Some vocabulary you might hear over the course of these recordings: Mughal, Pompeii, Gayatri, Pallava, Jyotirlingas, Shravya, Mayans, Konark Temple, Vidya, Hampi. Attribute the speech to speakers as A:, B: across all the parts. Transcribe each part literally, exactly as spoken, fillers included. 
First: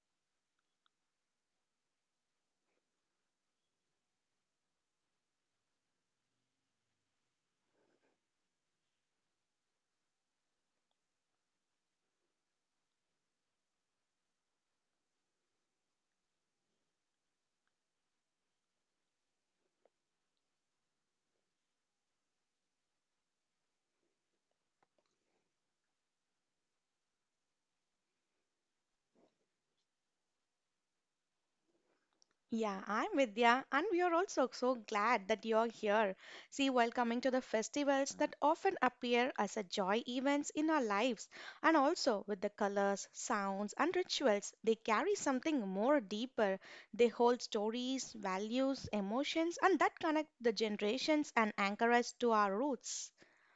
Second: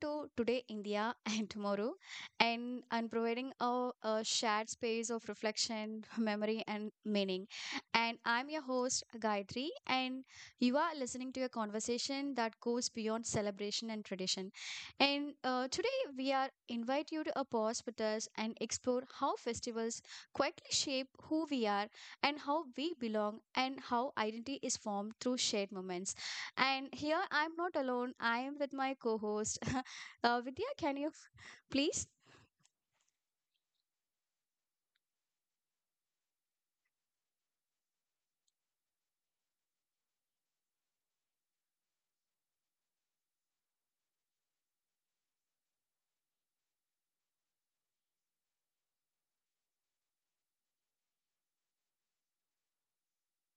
A: to Today India and Tomorrow. And I'm providing a, a shared space of reflection, memory, and meaning. And I'm your host, Gayatri, and you are listening to a conversation that goes beyond celebration and tradition. And uh, today we are invite you to a pause with us and explore how festivals quietly shape who we are and how we belong and how identity is formed through shared moments. And here I'm not alone. I am with my co host. uh, Vidya, can you f- please?
B: Yeah, I'm Vidya, and we are also so glad that you're here. See, while coming to the festivals that often appear as a joy events in our lives, and also with the colors, sounds, and rituals, they carry something more deeper. They hold stories, values, emotions, and that connect the generations and anchor us to our roots.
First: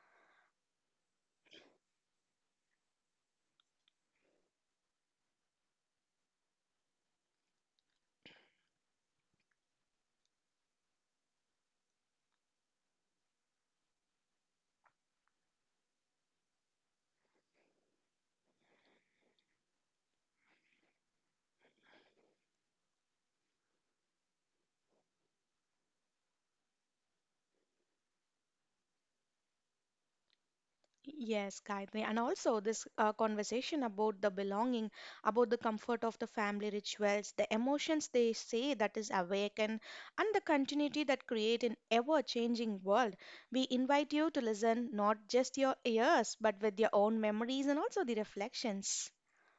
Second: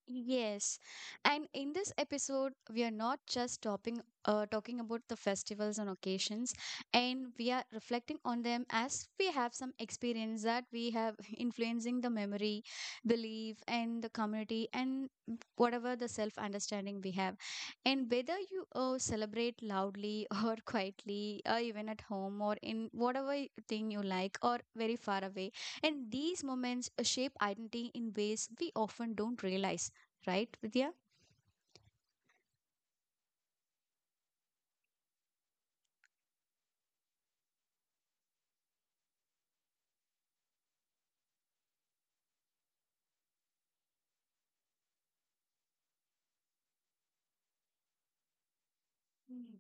A: Yes. And in this episode, we are not just talking, uh, talking about the festivals and occasions, and we are reflecting on them as we have some experience that we have influencing the memory, belief, and the community, and whatever the self understanding we have. And whether you uh, celebrate loudly or quietly, or even at home, or in whatever y- thing you like, or very far away, and these moments uh, shape identity in ways we often don't realize. Right, Vidya?
B: Yes, Gayatri. And also, this uh, conversation about the belonging, about the comfort of the family rituals, the emotions they say that is awakened, and the continuity that create an ever-changing world. We invite you to listen not just your ears, but with your own memories and also the reflections.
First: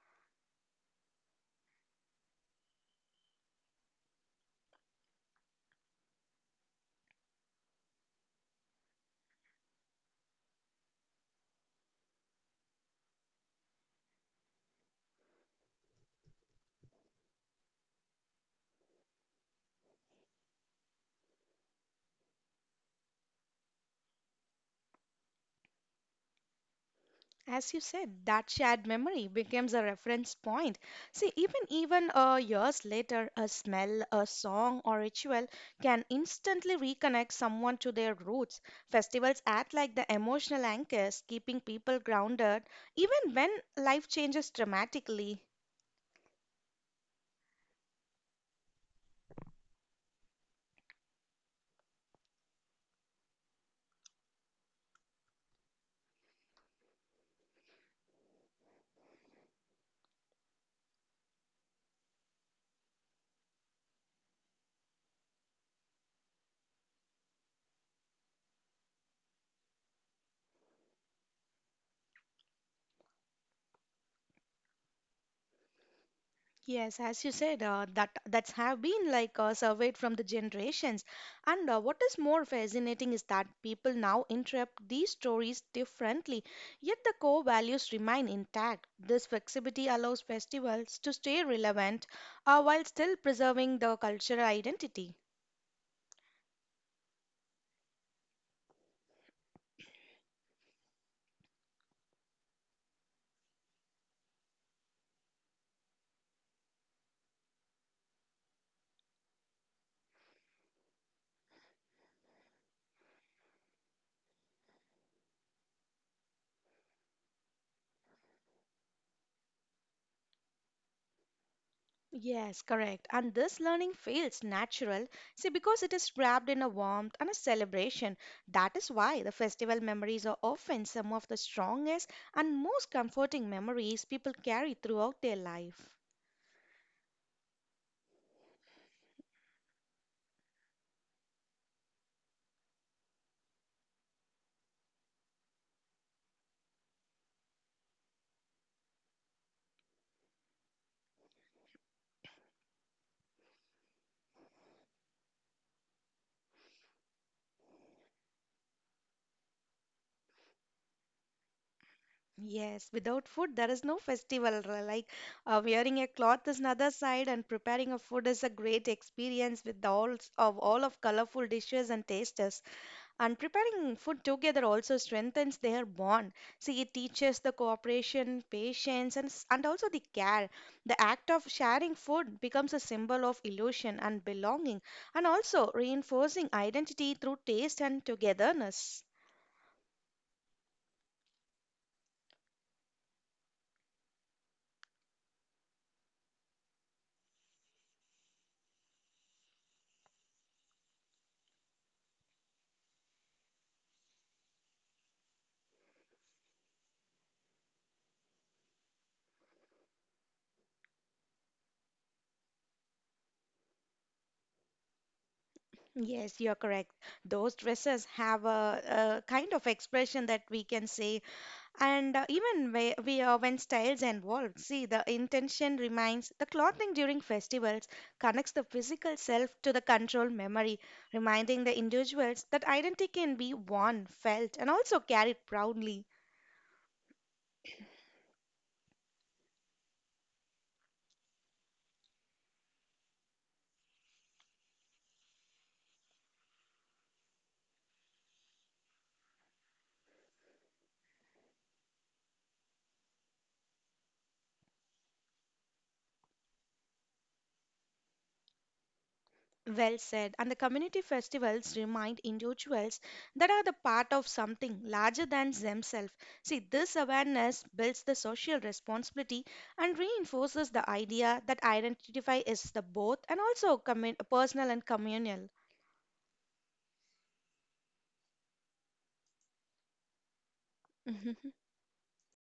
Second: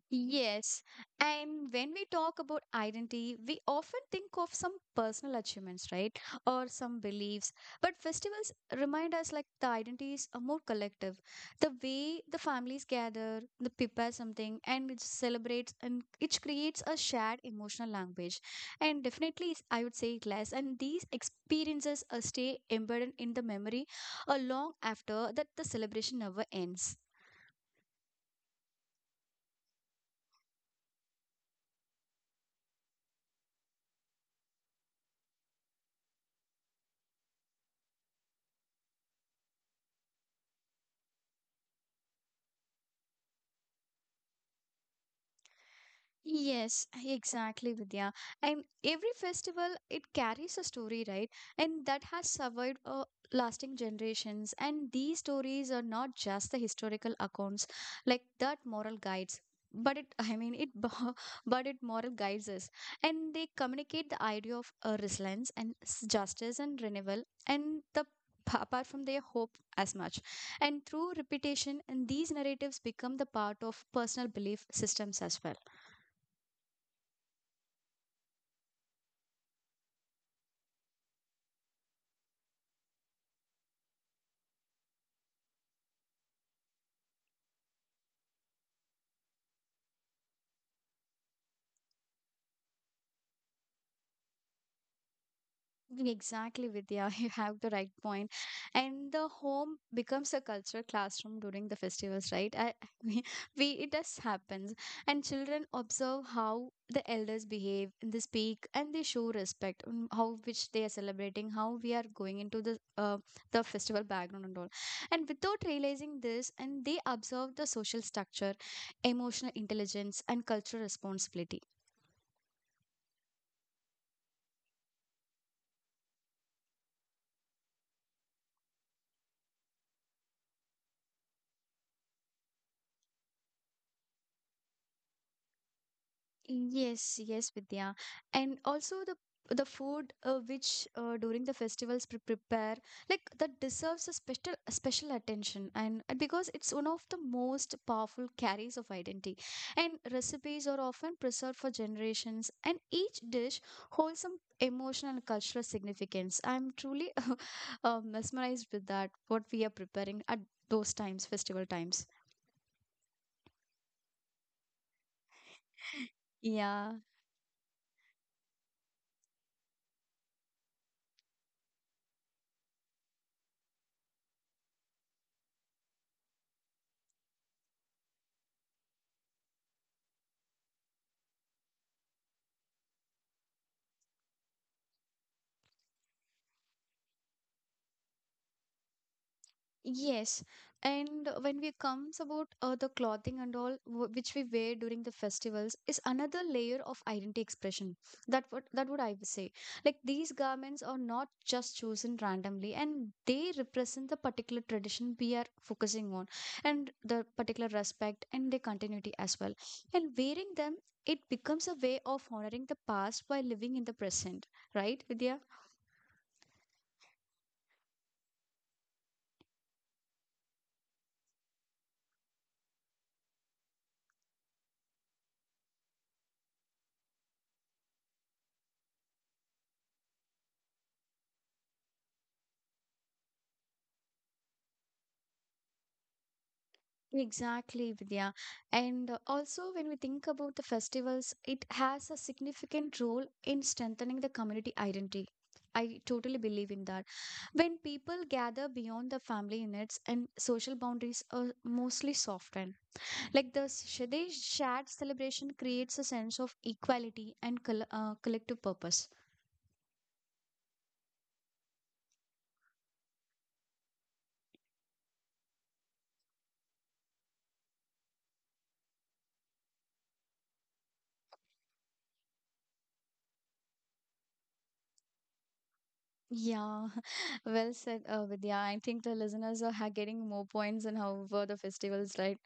A: Yes, and when we talk about identity, we often think of some personal achievements, right? Or some beliefs. But festivals remind us like the identities are more collective. The way the families gather, they prepare something, and it celebrates and it creates a shared emotional language. And definitely, it's- I would say it less. And these experiences uh, stay embedded in the memory uh, long after that the celebration never ends.
B: As you said, that shared memory becomes a reference point. See, even even uh, years later, a smell, a song, or ritual can instantly reconnect someone to their roots. Festivals act like the emotional anchors, keeping people grounded even when life changes dramatically.
A: Yes, exactly, Vidya. And every festival, it carries a story, right? And that has survived uh, lasting generations. And these stories are not just the historical accounts, like that moral guides. But it, I mean, it, bo- but it moral guides us, and they communicate the idea of uh, resilience and s- justice and renewal, and the p- apart from their hope as much. And through repetition, and these narratives become the part of personal belief systems as well.
B: Yes, as you said, uh, that that's have been like uh, surveyed from the generations. And uh, what is more fascinating is that people now interpret these stories differently, yet the core values remain intact. This flexibility allows festivals to stay relevant uh, while still preserving the cultural identity.
A: Exactly, Vidya. You have the right point. And the home becomes a cultural classroom during the festivals, right? I, we, we it does happens, and children observe how the elders behave, they speak, and they show respect. um, How which they are celebrating, how we are going into the uh, the festival background and all. And without realizing this, and they observe the social structure, emotional intelligence, and cultural responsibility.
B: Yes, correct. And this learning feels natural, see, because it is wrapped in a warmth and a celebration. That is why the festival memories are often some of the strongest and most comforting memories people carry throughout their life.
A: Yes, yes, Vidya. And also the the food uh, which uh, during the festivals pre prepare like that deserves a special special attention and, and because it's one of the most powerful carriers of identity. And recipes are often preserved for generations and each dish holds some emotional and cultural significance. I'm truly uh, mesmerized with that what we are preparing at those times, festival times.
B: Yes, without food, there is no festival. r- Like uh, wearing a cloth is another
A: Yeah.
B: side, and preparing a food is a great experience with the all of all of colorful dishes and tastes. And preparing food together also strengthens their bond. See, it teaches the cooperation, patience, and, s- and also the care. The act of sharing food becomes a symbol of illusion and belonging, and also reinforcing identity through taste and togetherness.
A: Yes, and when we comes about uh, the clothing and all wh- which we wear during the festivals is another layer of identity expression. That what that would I would say. Like these garments are not just chosen randomly, and they represent the particular tradition we are focusing on, and the particular respect and the continuity as well. And wearing them, it becomes a way of honoring the past while living in the present. Right, Vidya?
B: Yes, you're correct. Those dresses have a, a kind of expression that we can say. And uh, even whe- we, uh, when styles evolve, see the intention remains. The clothing during festivals connects the physical self to the control memory, reminding the individuals that identity can be worn, felt, and also carried proudly.
A: Exactly, Vidya. And uh, also, when we think about the festivals, it has a significant role in strengthening the community identity. I totally believe in that. When people gather beyond the family units and social boundaries are mostly softened, like the Shadesh shared celebration creates a sense of equality and col- uh, collective purpose.
B: Well said. And the community festivals remind individuals that are the part of something larger than themselves. See, this awareness builds the social responsibility and reinforces the idea that identity is the both and also commun- personal and communal.
A: Yeah, well said, uh, Vidya. I think the listeners are ha- getting more points on how
B: Mhm.
A: were the festivals, right?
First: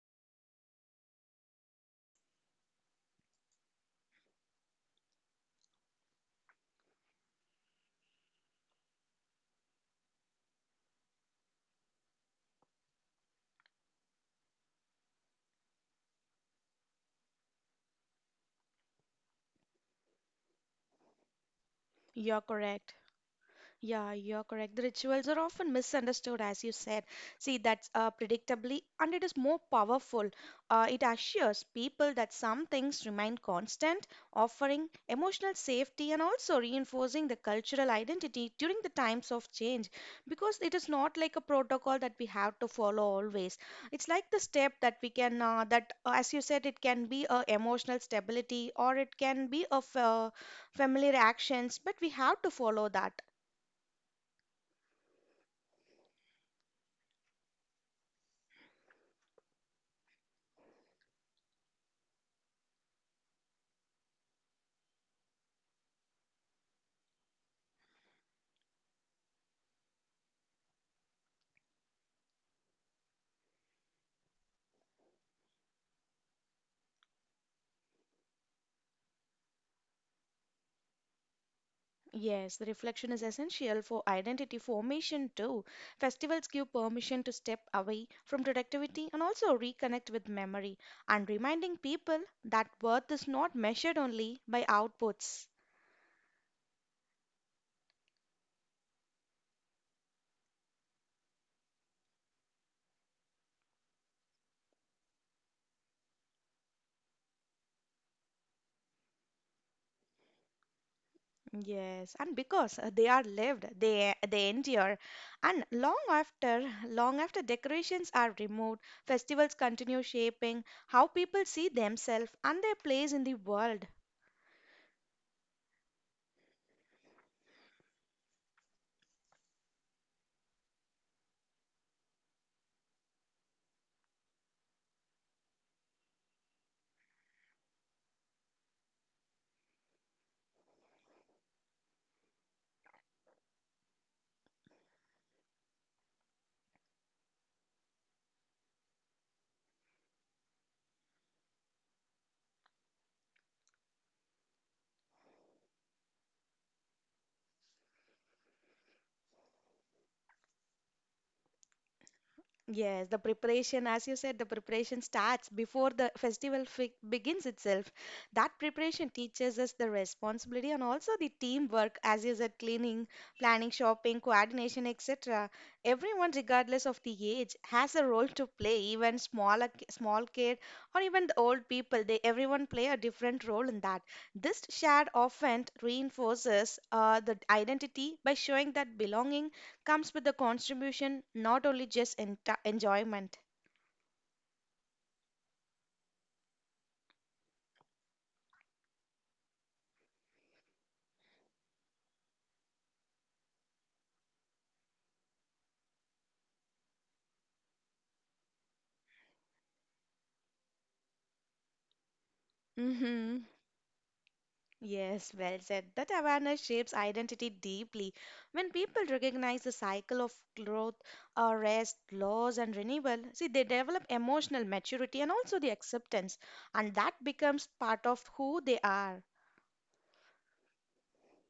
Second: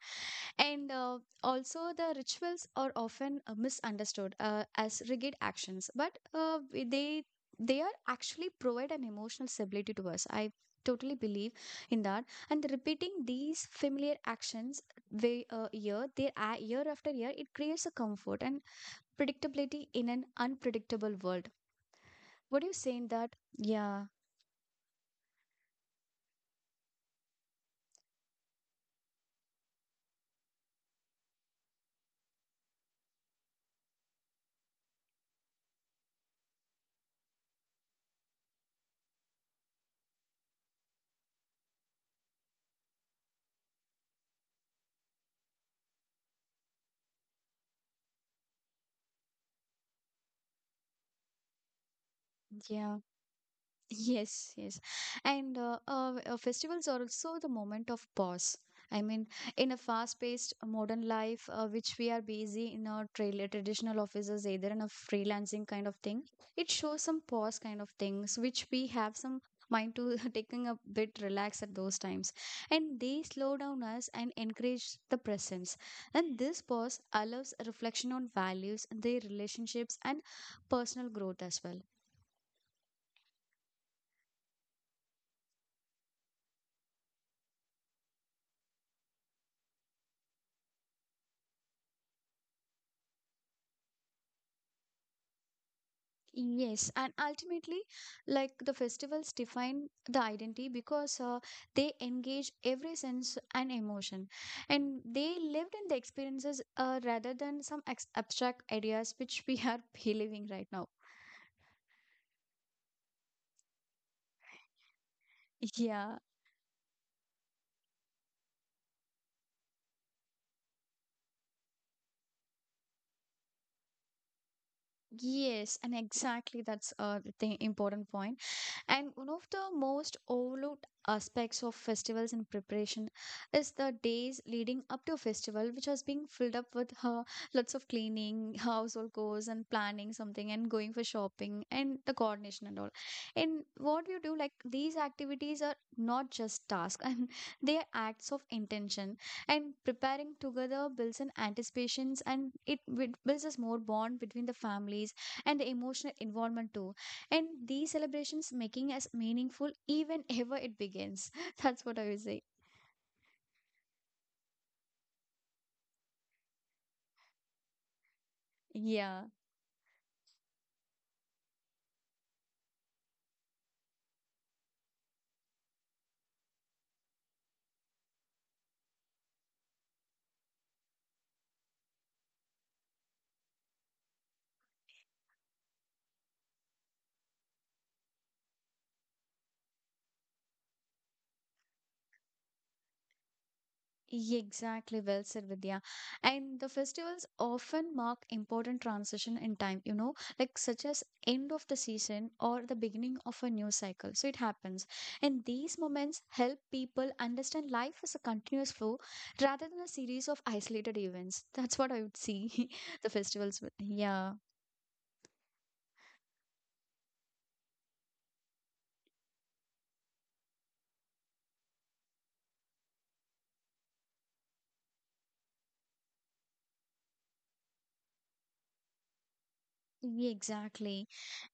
A: And uh, also, the rituals are often uh, misunderstood uh, as rigid actions, but uh, we- they they are actually provide an emotional stability to us. I totally believe in that. And repeating these familiar actions way uh, year, they, uh, year after year, it creates a comfort and predictability in an unpredictable world.
B: You're
A: What do you say
B: correct.
A: in that? Yeah.
B: Yeah, you're correct. The rituals are often misunderstood, as you said. See, that's uh, predictably, and it is more powerful. Uh, it assures people that some things remain constant, offering emotional safety and also reinforcing the cultural identity during the times of change. Because it is not like a protocol that we have to follow always. It's like the step that we can, uh, that uh, as you said, it can be a emotional stability or it can be of uh, familiar actions, but we have to follow
A: Yeah.
B: that.
A: Yes, yes. And uh, uh, uh, festivals are also the moment of pause. I mean, in a fast-paced modern life, uh, which we are busy in our trail traditional offices, either in a freelancing kind of thing, it shows some pause kind of things, which we have some mind to taking a bit relax at those times. And they slow down us and encourage the presence. And this pause allows a reflection on values, their relationships, and personal growth as well.
B: Yes, the reflection is essential for identity formation too. Festivals give permission to step away from productivity and also reconnect with memory and reminding people that worth is not measured only by outputs.
A: Yes, and ultimately, like the festivals define the identity because uh, they engage every sense and emotion, and they lived in the experiences uh, rather than some ex abstract ideas which we are believing right now.
B: Yes, and because uh, they are lived, they they endure, and long
A: Yeah,
B: after long after decorations are removed, festivals continue shaping how people see themselves and their place in the world.
A: yes, and exactly that's uh, the thing, important point. And one of the most overlooked aspects of festivals in preparation is the days leading up to a festival, which was being filled up with uh, lots of cleaning, household chores, and planning something, and going for shopping, and the coordination and all. And what you do, like these activities are not just tasks, and they are acts of intention. And preparing together builds in anticipations, and it wi- builds a more bond between the families and the emotional involvement too and these celebrations making us meaningful even ever it begins. That's what I would say.
B: Yes, the preparation, as you said, the preparation starts before the festival fi- begins itself. That preparation
A: Yeah,
B: teaches us the responsibility and also the teamwork, as you said, cleaning, planning, shopping, coordination, et cetera. Everyone, regardless of the age, has a role to play. Even smaller, ki- small kid or even the old people, they everyone play a different role in that. This shared often reinforces uh, the identity by showing that belonging comes with the contribution, not only just enti enjoyment.
A: exactly, well said, Vidya. And the festivals often mark important transition in time, you know, like such as end of the season or the beginning of a new cycle, so it happens. And these moments help people understand life as a continuous flow rather than a series of isolated events. That's what I would see the
B: Mm-hmm.
A: festivals with. Yeah.
B: Yes, well said. That awareness shapes identity deeply. When people recognize the cycle of growth, uh, rest, loss, and renewal, see, they develop emotional maturity and also the acceptance, and that becomes part of who they are.
A: Yeah, exactly.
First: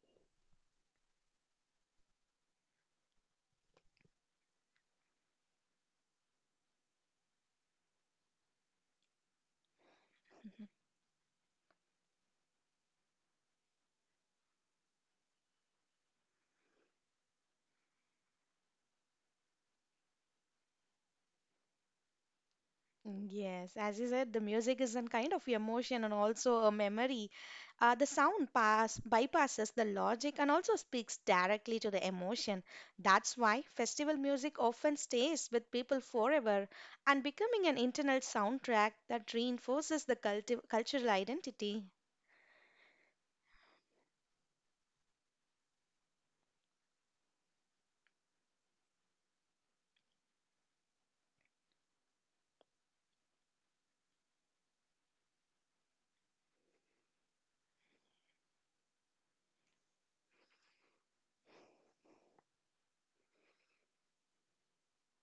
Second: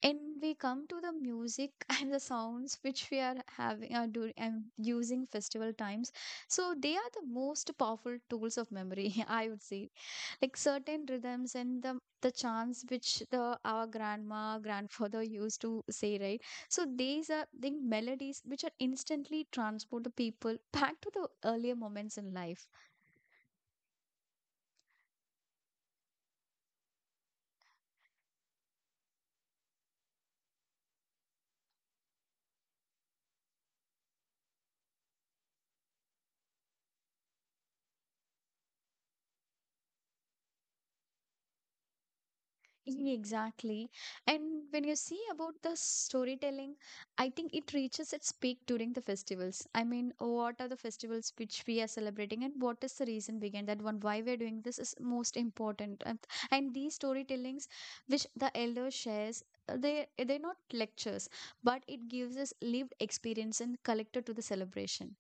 A: And we come to the music and the sounds which we are having are doing and using festival times. So they are the most powerful tools of memory, I would say. Like certain rhythms and the the chants which the our grandma, grandfather used to say, right? So these are the melodies which are instantly transport the people back to the earlier moments in life.
B: Mm, yes, as you said, the music is a kind of emotion and also a memory. Uh, the sound pass bypasses the logic and also speaks directly to the emotion. That's why festival music often stays with people forever and becoming an internal soundtrack that reinforces the culti cultural identity.
A: Exactly. And when you see about the storytelling, I think it reaches its peak during the festivals. I mean, what are the festivals which we are celebrating and what is the reason behind that one? Why we're doing this is most important. And, and these storytellings which the elder shares, uh, they they're not lectures, but it gives us lived experience and collected to the celebration.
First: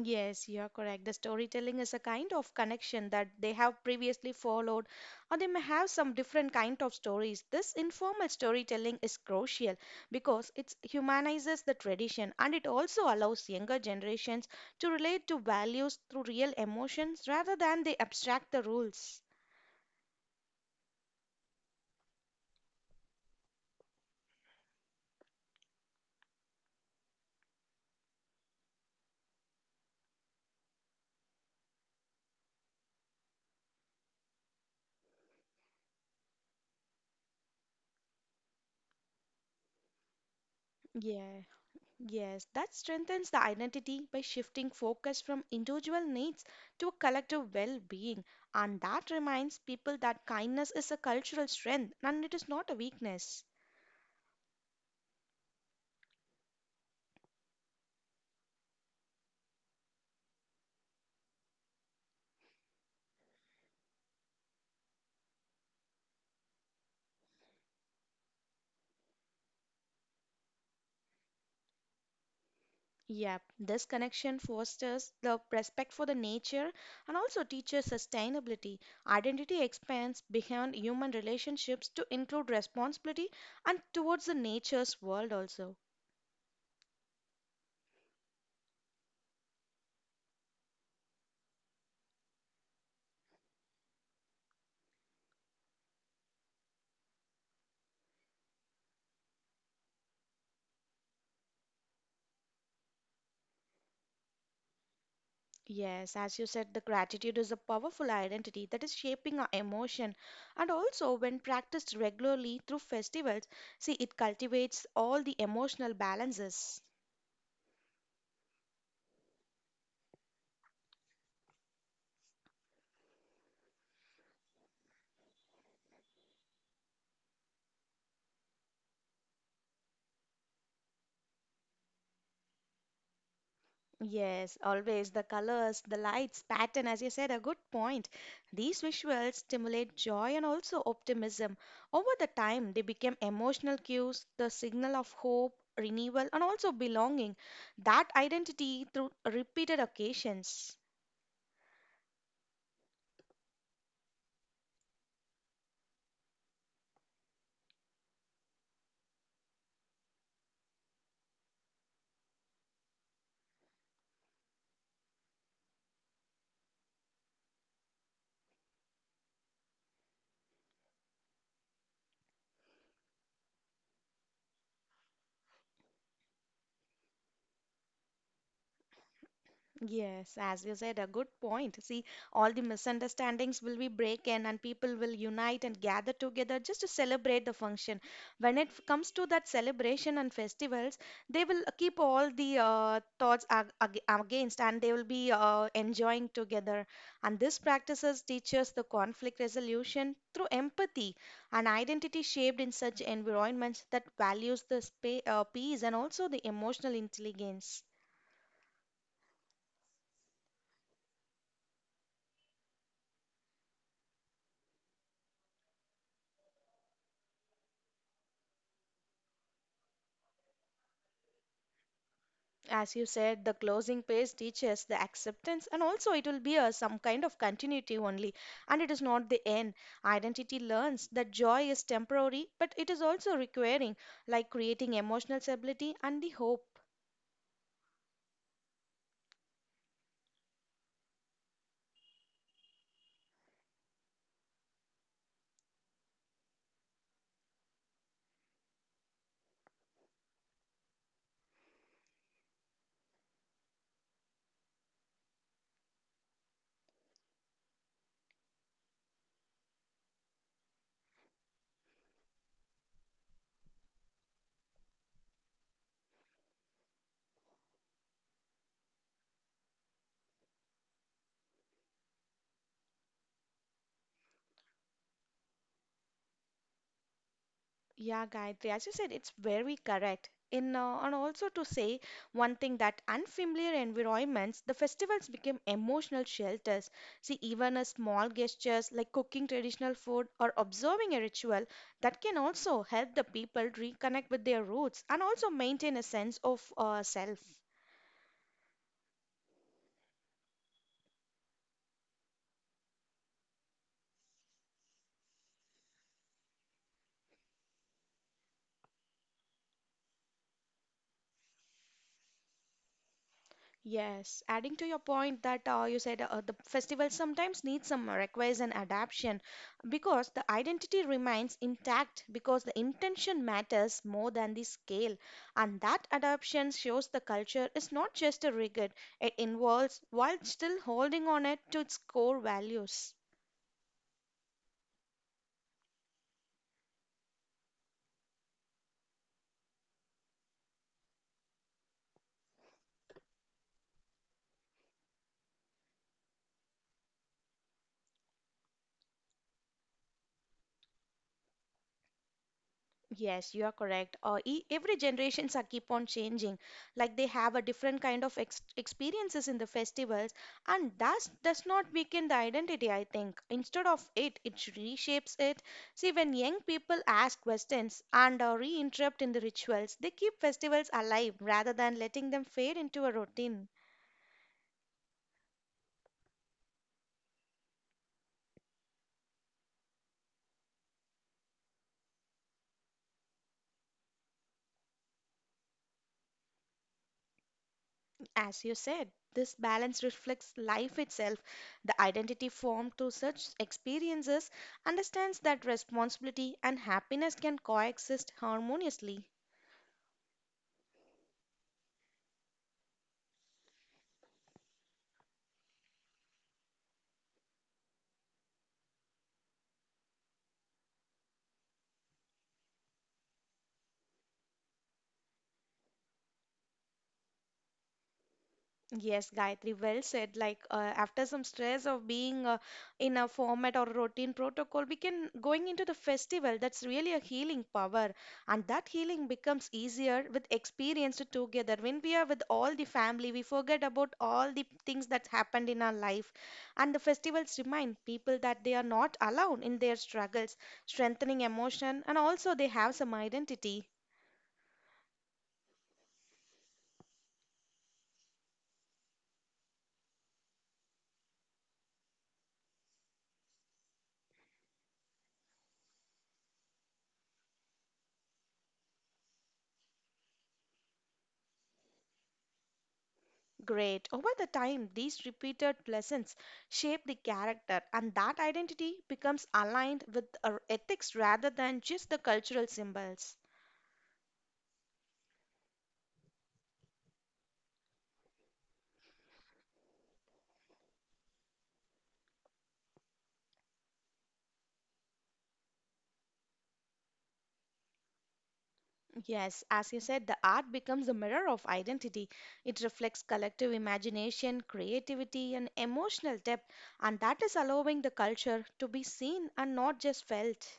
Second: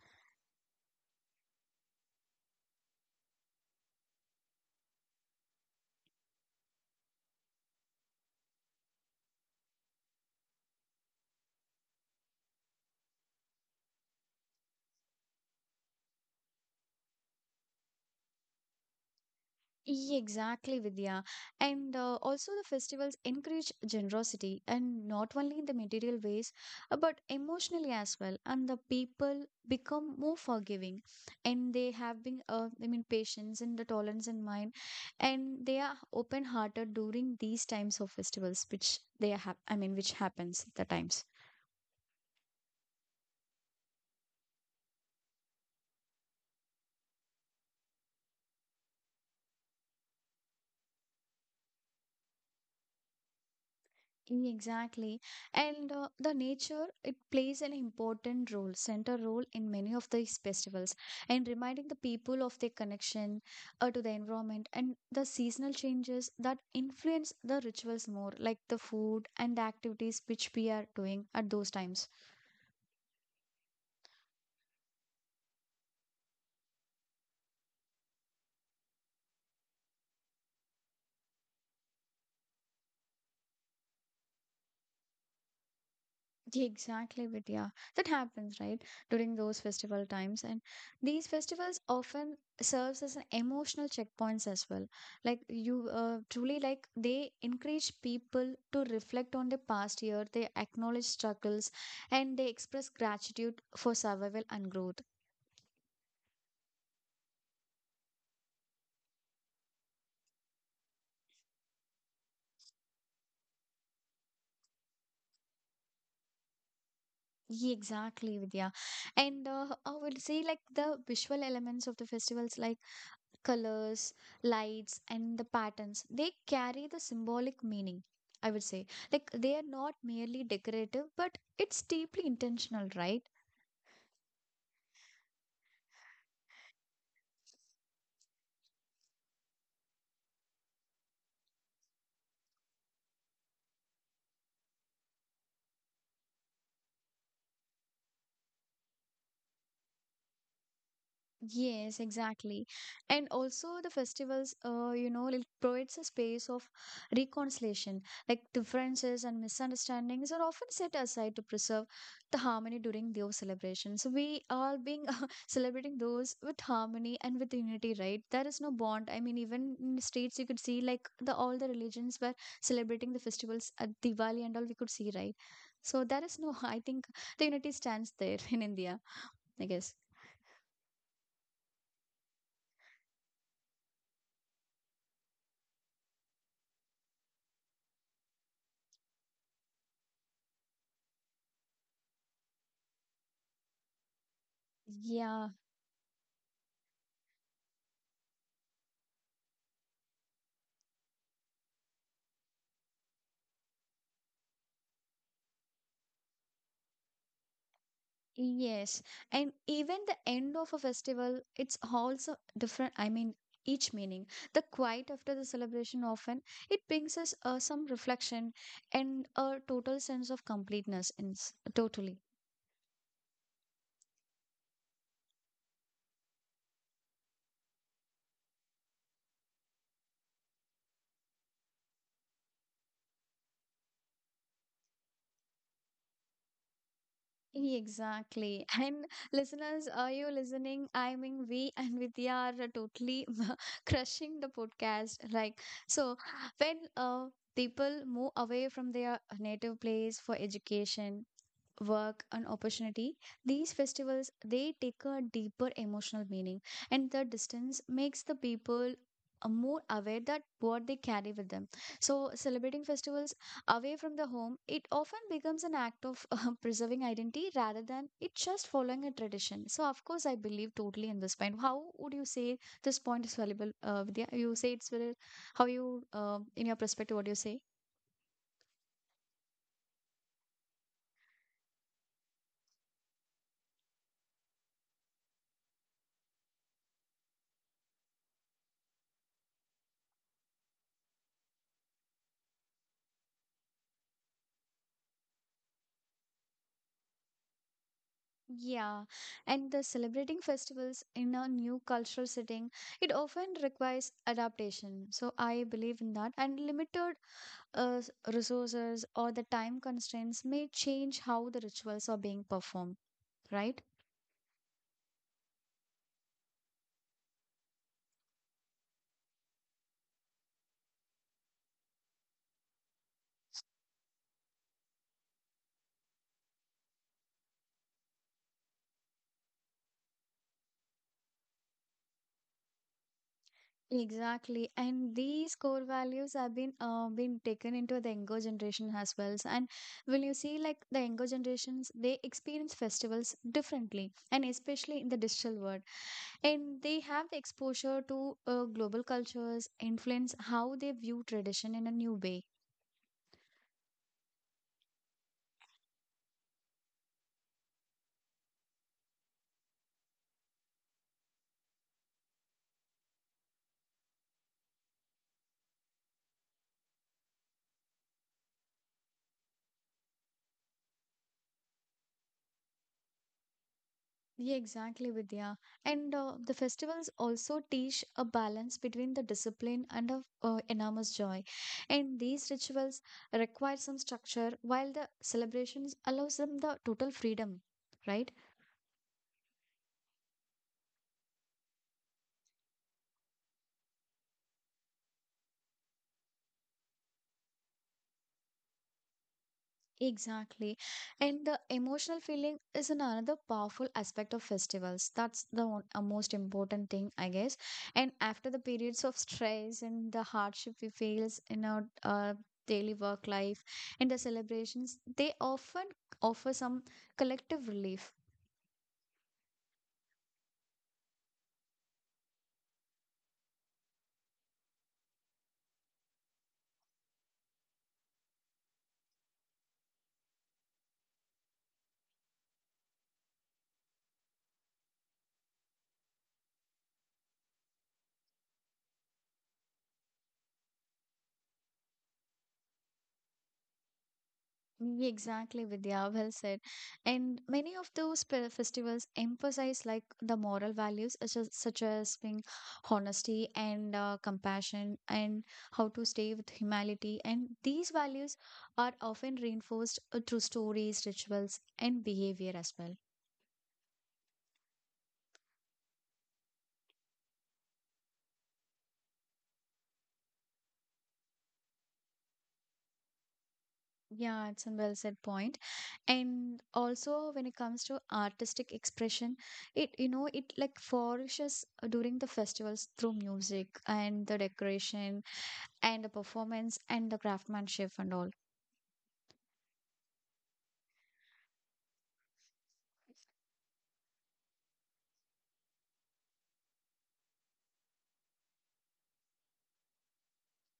B: Yes, you are correct. The storytelling is a kind of connection that they have previously followed, or they may have some different kind of stories. This informal storytelling is crucial because it humanizes the tradition and it also allows younger generations to relate to values through real emotions rather than they abstract the rules.
A: Yeah, exactly, Vidya. And uh, also, the festivals encourage generosity and not only in the material ways, uh, but emotionally as well. And the people become more forgiving and they have been, uh, I mean, patience and the tolerance in mind. And they are open hearted during these times of festivals, which they have, I mean, which happens at the times.
B: Yes. Yes, that strengthens the identity by shifting focus from individual needs to a collective well being. And that reminds people that kindness is a cultural strength and it is not a weakness.
A: Exactly. And uh, the nature, it plays an important role, center role in many of these festivals, and reminding the people of their connection uh, to the environment and the seasonal changes that influence the rituals more, like the food and the activities which we are doing at those times.
B: Yep, this connection fosters the respect for the nature and also teaches sustainability. Identity expands beyond human relationships to include responsibility and towards the nature's world also.
A: Yeah, exactly, Vidya. That happens, right? During those festival times. And these festivals often serves as an emotional checkpoints as well. Like you uh, truly like they encourage people to reflect on the past year, they acknowledge struggles and they express gratitude for survival and growth.
B: Yes, as you said, the gratitude is a powerful identity that is shaping our emotion. And also, when practiced regularly through festivals, see, it cultivates all the emotional balances.
A: Yeah, exactly, Vidya. And uh, I would say, like the visual elements of the festivals, like colors, lights, and the patterns, they carry the symbolic meaning, I would say. Like they are not merely decorative, but it's deeply intentional, right?
B: Yes, always the colors, the lights, pattern, as you said, a good point. These visuals stimulate joy and also optimism. Over the time, they become emotional cues, the signal of hope, renewal, and also belonging. That identity through repeated occasions.
A: Yes, exactly. And also the festivals, uh, you know, it provides a space of reconciliation. Like differences and misunderstandings are often set aside to preserve the harmony during those celebrations. So we are being celebrating those with harmony and with unity, right? There is no bond. I mean, even in the states, you could see like the all the religions were celebrating the festivals at Diwali and all. We could see, right? So there is no. I think the unity stands there in India. I guess.
B: Yes, as you said, a good point. See, all the misunderstandings will be breaken and people will unite and gather together just to celebrate the function. When it f- comes to that celebration and festivals, they will uh, keep all the uh, thoughts ag ag against and they will be
A: Yeah.
B: uh, enjoying together. And this practices teaches the conflict resolution through empathy and identity shaped in such environments that values the spa uh, peace and also the emotional intelligence.
A: Yes, and even the end of a festival, it's also different. I mean, each meaning. The quiet after the celebration often it brings us uh, some reflection and a total sense of completeness. In s- totally.
B: As you said, the closing page teaches the acceptance, and also it will be a some kind of continuity only, and it is not the end. Identity learns that joy is temporary, but it is also requiring, like creating emotional stability and the hope.
A: Exactly. And listeners, are you listening? I mean, we and Vidya are totally crushing the podcast. Like, so when uh, people move away from their native place for education, work and opportunity, these festivals they take a deeper emotional meaning, and the distance makes the people uh, more aware that what they carry with them. So celebrating festivals away from the home, it often becomes an act of uh, preserving identity rather than it just following a tradition. So, of course, I believe totally in this point. How would you say this point is valuable, uh, Vidya? You say it's very, how you, uh, in your perspective, what do you say?
B: Yeah, Gayatri, as you said, it's very correct. In uh, and also to say one thing that unfamiliar environments, the festivals became emotional shelters. See, even a small gestures like cooking traditional food or observing a ritual that can also help the people reconnect with their roots and also maintain a sense of uh, self.
A: Yeah, and the celebrating festivals in a new cultural setting, it often requires adaptation. So I believe in that. And limited uh, s- resources or the time constraints may change how the rituals are being performed, right?
B: Yes, adding to your point that uh, you said uh, the festival sometimes needs some requires an adaptation because the identity remains intact because the intention matters more than the scale, and that adaptation shows the culture is not just a rigid; it involves while still holding on it to its core values.
A: Exactly, and these core values have been uh, been taken into the younger generation as well. And when you see like the younger generations, they experience festivals differently, and especially in the digital world, and they have the exposure to uh, global cultures, influence how they view tradition in a new way.
B: Yes, you are correct. Uh, e Every generations are keep on changing. Like they have a different kind of ex experiences in the festivals, and that does not weaken the identity, I think. Instead of it, it reshapes it. See, when young people ask questions and uh, re-interrupt in the rituals, they keep festivals alive rather than letting them fade into a routine.
A: Yeah, exactly, Vidya. And uh, the festivals also teach a balance between the discipline and of uh, enormous joy. And these rituals require some structure, while the celebrations allows them the total freedom, right?
B: As you said, this balance reflects life itself. The identity formed through such experiences understands that responsibility and happiness can coexist harmoniously.
A: Exactly. And the emotional feeling is an- another powerful aspect of festivals. That's the one, uh, most important thing, I guess. And after the periods of stress and the hardship we face in our uh, daily work life and the celebrations, they often offer some collective relief.
B: Yes, Gayatri, well said. Like uh, after some stress of being uh, in a format or routine protocol, we can going into the festival. That's really a healing power, and that healing becomes easier with experience together. When we are with all the family, we forget about all the things that happened in our life, and the festivals remind people that they are not alone in their struggles, strengthening emotion, and also they have some identity.
A: Ye- Exactly, Vidya. Well said. And many of those pe- festivals emphasize like the moral values, such as, such as being honesty and uh, compassion, and how to stay with humility. And these values are often reinforced uh, through stories, rituals, and behavior as well.
B: Great. Over the time, these repeated lessons shape the character, and that identity becomes aligned with our ethics rather than just the cultural symbols.
A: Yeah, it's a well said point. And also, when it comes to artistic expression, it you know it like flourishes during the festivals through music and the decoration and the performance and the craftsmanship and all.
B: Yes, as you said, the art becomes a mirror of identity. It reflects collective imagination, creativity, and emotional depth, and that is allowing the culture to be seen and not just felt.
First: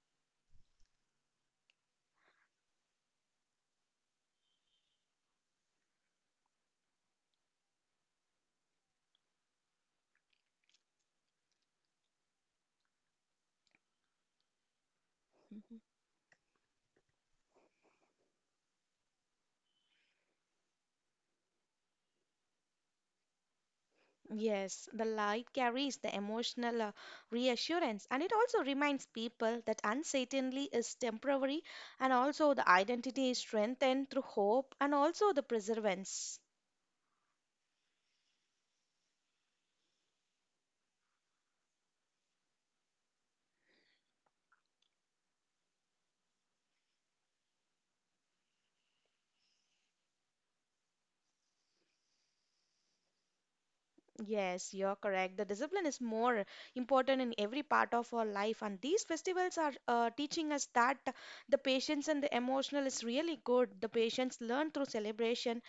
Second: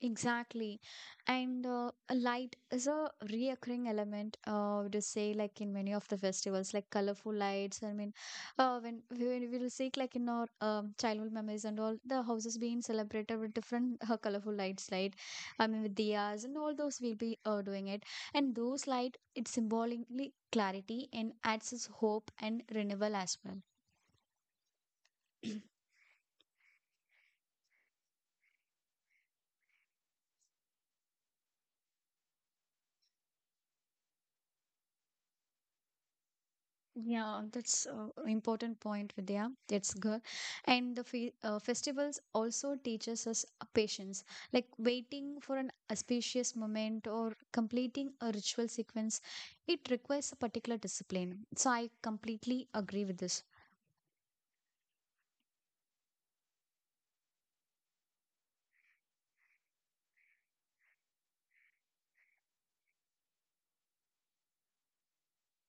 A: Exactly. And uh, a light is a reoccurring element uh to say like in many of the festivals, like colorful lights. I mean, uh when we when we will see like in our um, childhood memories and all, the houses being celebrated with different uh, colorful lights, right? I
B: Mm-hmm.
A: mean, with diyas and all those, we'll be uh, doing it. And those light it symbolically clarity and adds us hope and renewal as well.
B: Yes, the light carries the emotional uh, reassurance and it also reminds people that uncertainty is temporary and also the identity is strengthened through hope and also the perseverance.
A: Yeah, that's uh, important point, Vidya. That's good. And the fe uh, festivals also teaches us uh, patience, like waiting for an auspicious moment or completing a ritual sequence. It requires a particular discipline. So I completely agree with this.
B: Yes, you're correct. The discipline is more important in every part of our life, and these festivals are uh, teaching us that the patience and the emotional is really good. The patience learned through celebration,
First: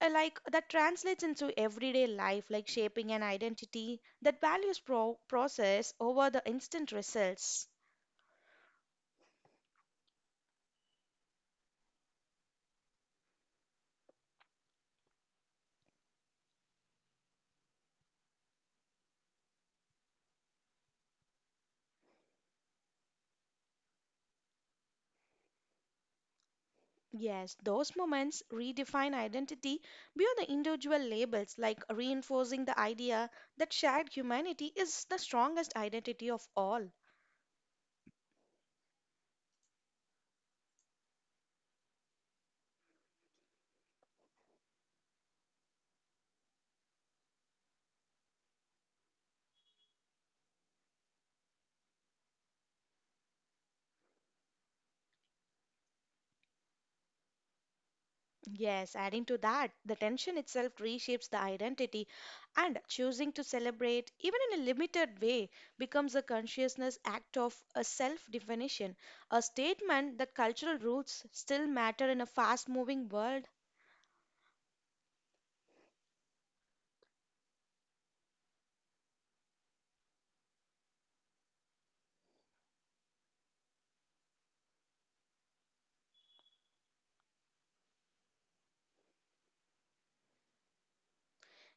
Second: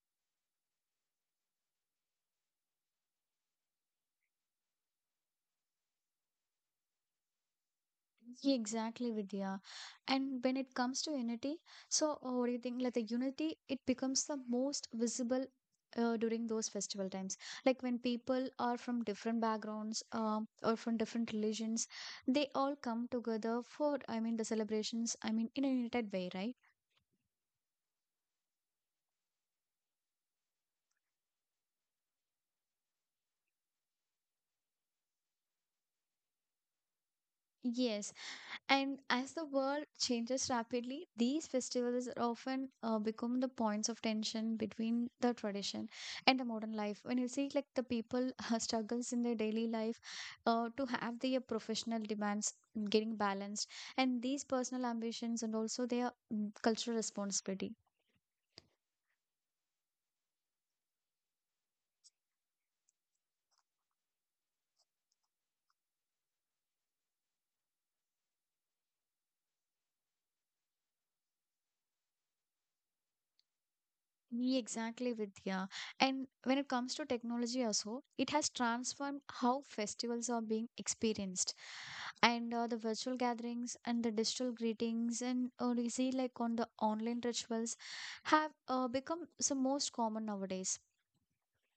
B: uh, like that translates into everyday life, like shaping an identity that values pro process over the instant results.
A: Yeah, exactly, Vidya. And when it comes to unity, so uh, what do you think? Like the unity, it becomes the most visible uh, during those festival times. Like when people are from different backgrounds um, or from different religions, they all come together for, I mean, the celebrations, I mean, in a united way, right?
B: Yes, those moments redefine identity beyond the individual labels, like reinforcing the idea that shared humanity is the strongest identity of all.
A: Yes. And as the world changes rapidly, these festivals are often uh, become the points of tension between the tradition and the modern life. When you see like the people struggles in their daily life uh, to have their professional demands getting balanced, and these personal ambitions and also their mm, cultural responsibility.
B: Yes, adding to that, the tension itself reshapes the identity, and choosing to celebrate, even in a limited way, becomes a consciousness act of a self definition, a statement that cultural roots still matter in a fast moving world.
A: Yeah, exactly, Vidya. And when it comes to technology also, it has transformed how festivals are being experienced, and uh, the virtual gatherings and the digital greetings, and uh, we see like on the online rituals have uh, become some most common nowadays.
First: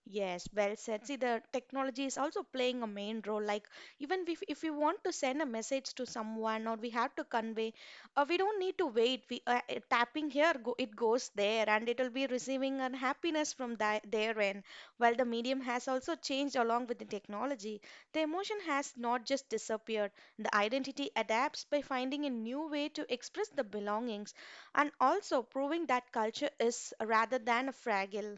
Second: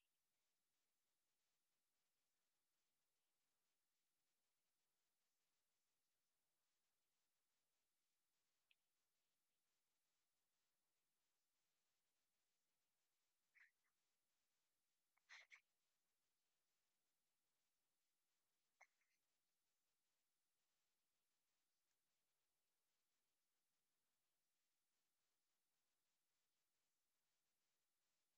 B: Yes, well said. See, the technology is also playing a main role. Like, even if, if we want to send a message to someone or we have to convey, uh, we don't need to wait. We uh, uh, tapping here, go, it goes there, and it'll be receiving an happiness from tha their end. While the medium has also changed along with the technology, the emotion has not just disappeared. The identity adapts by finding a new way to express the belongings, and also proving that culture is rather than a fragile.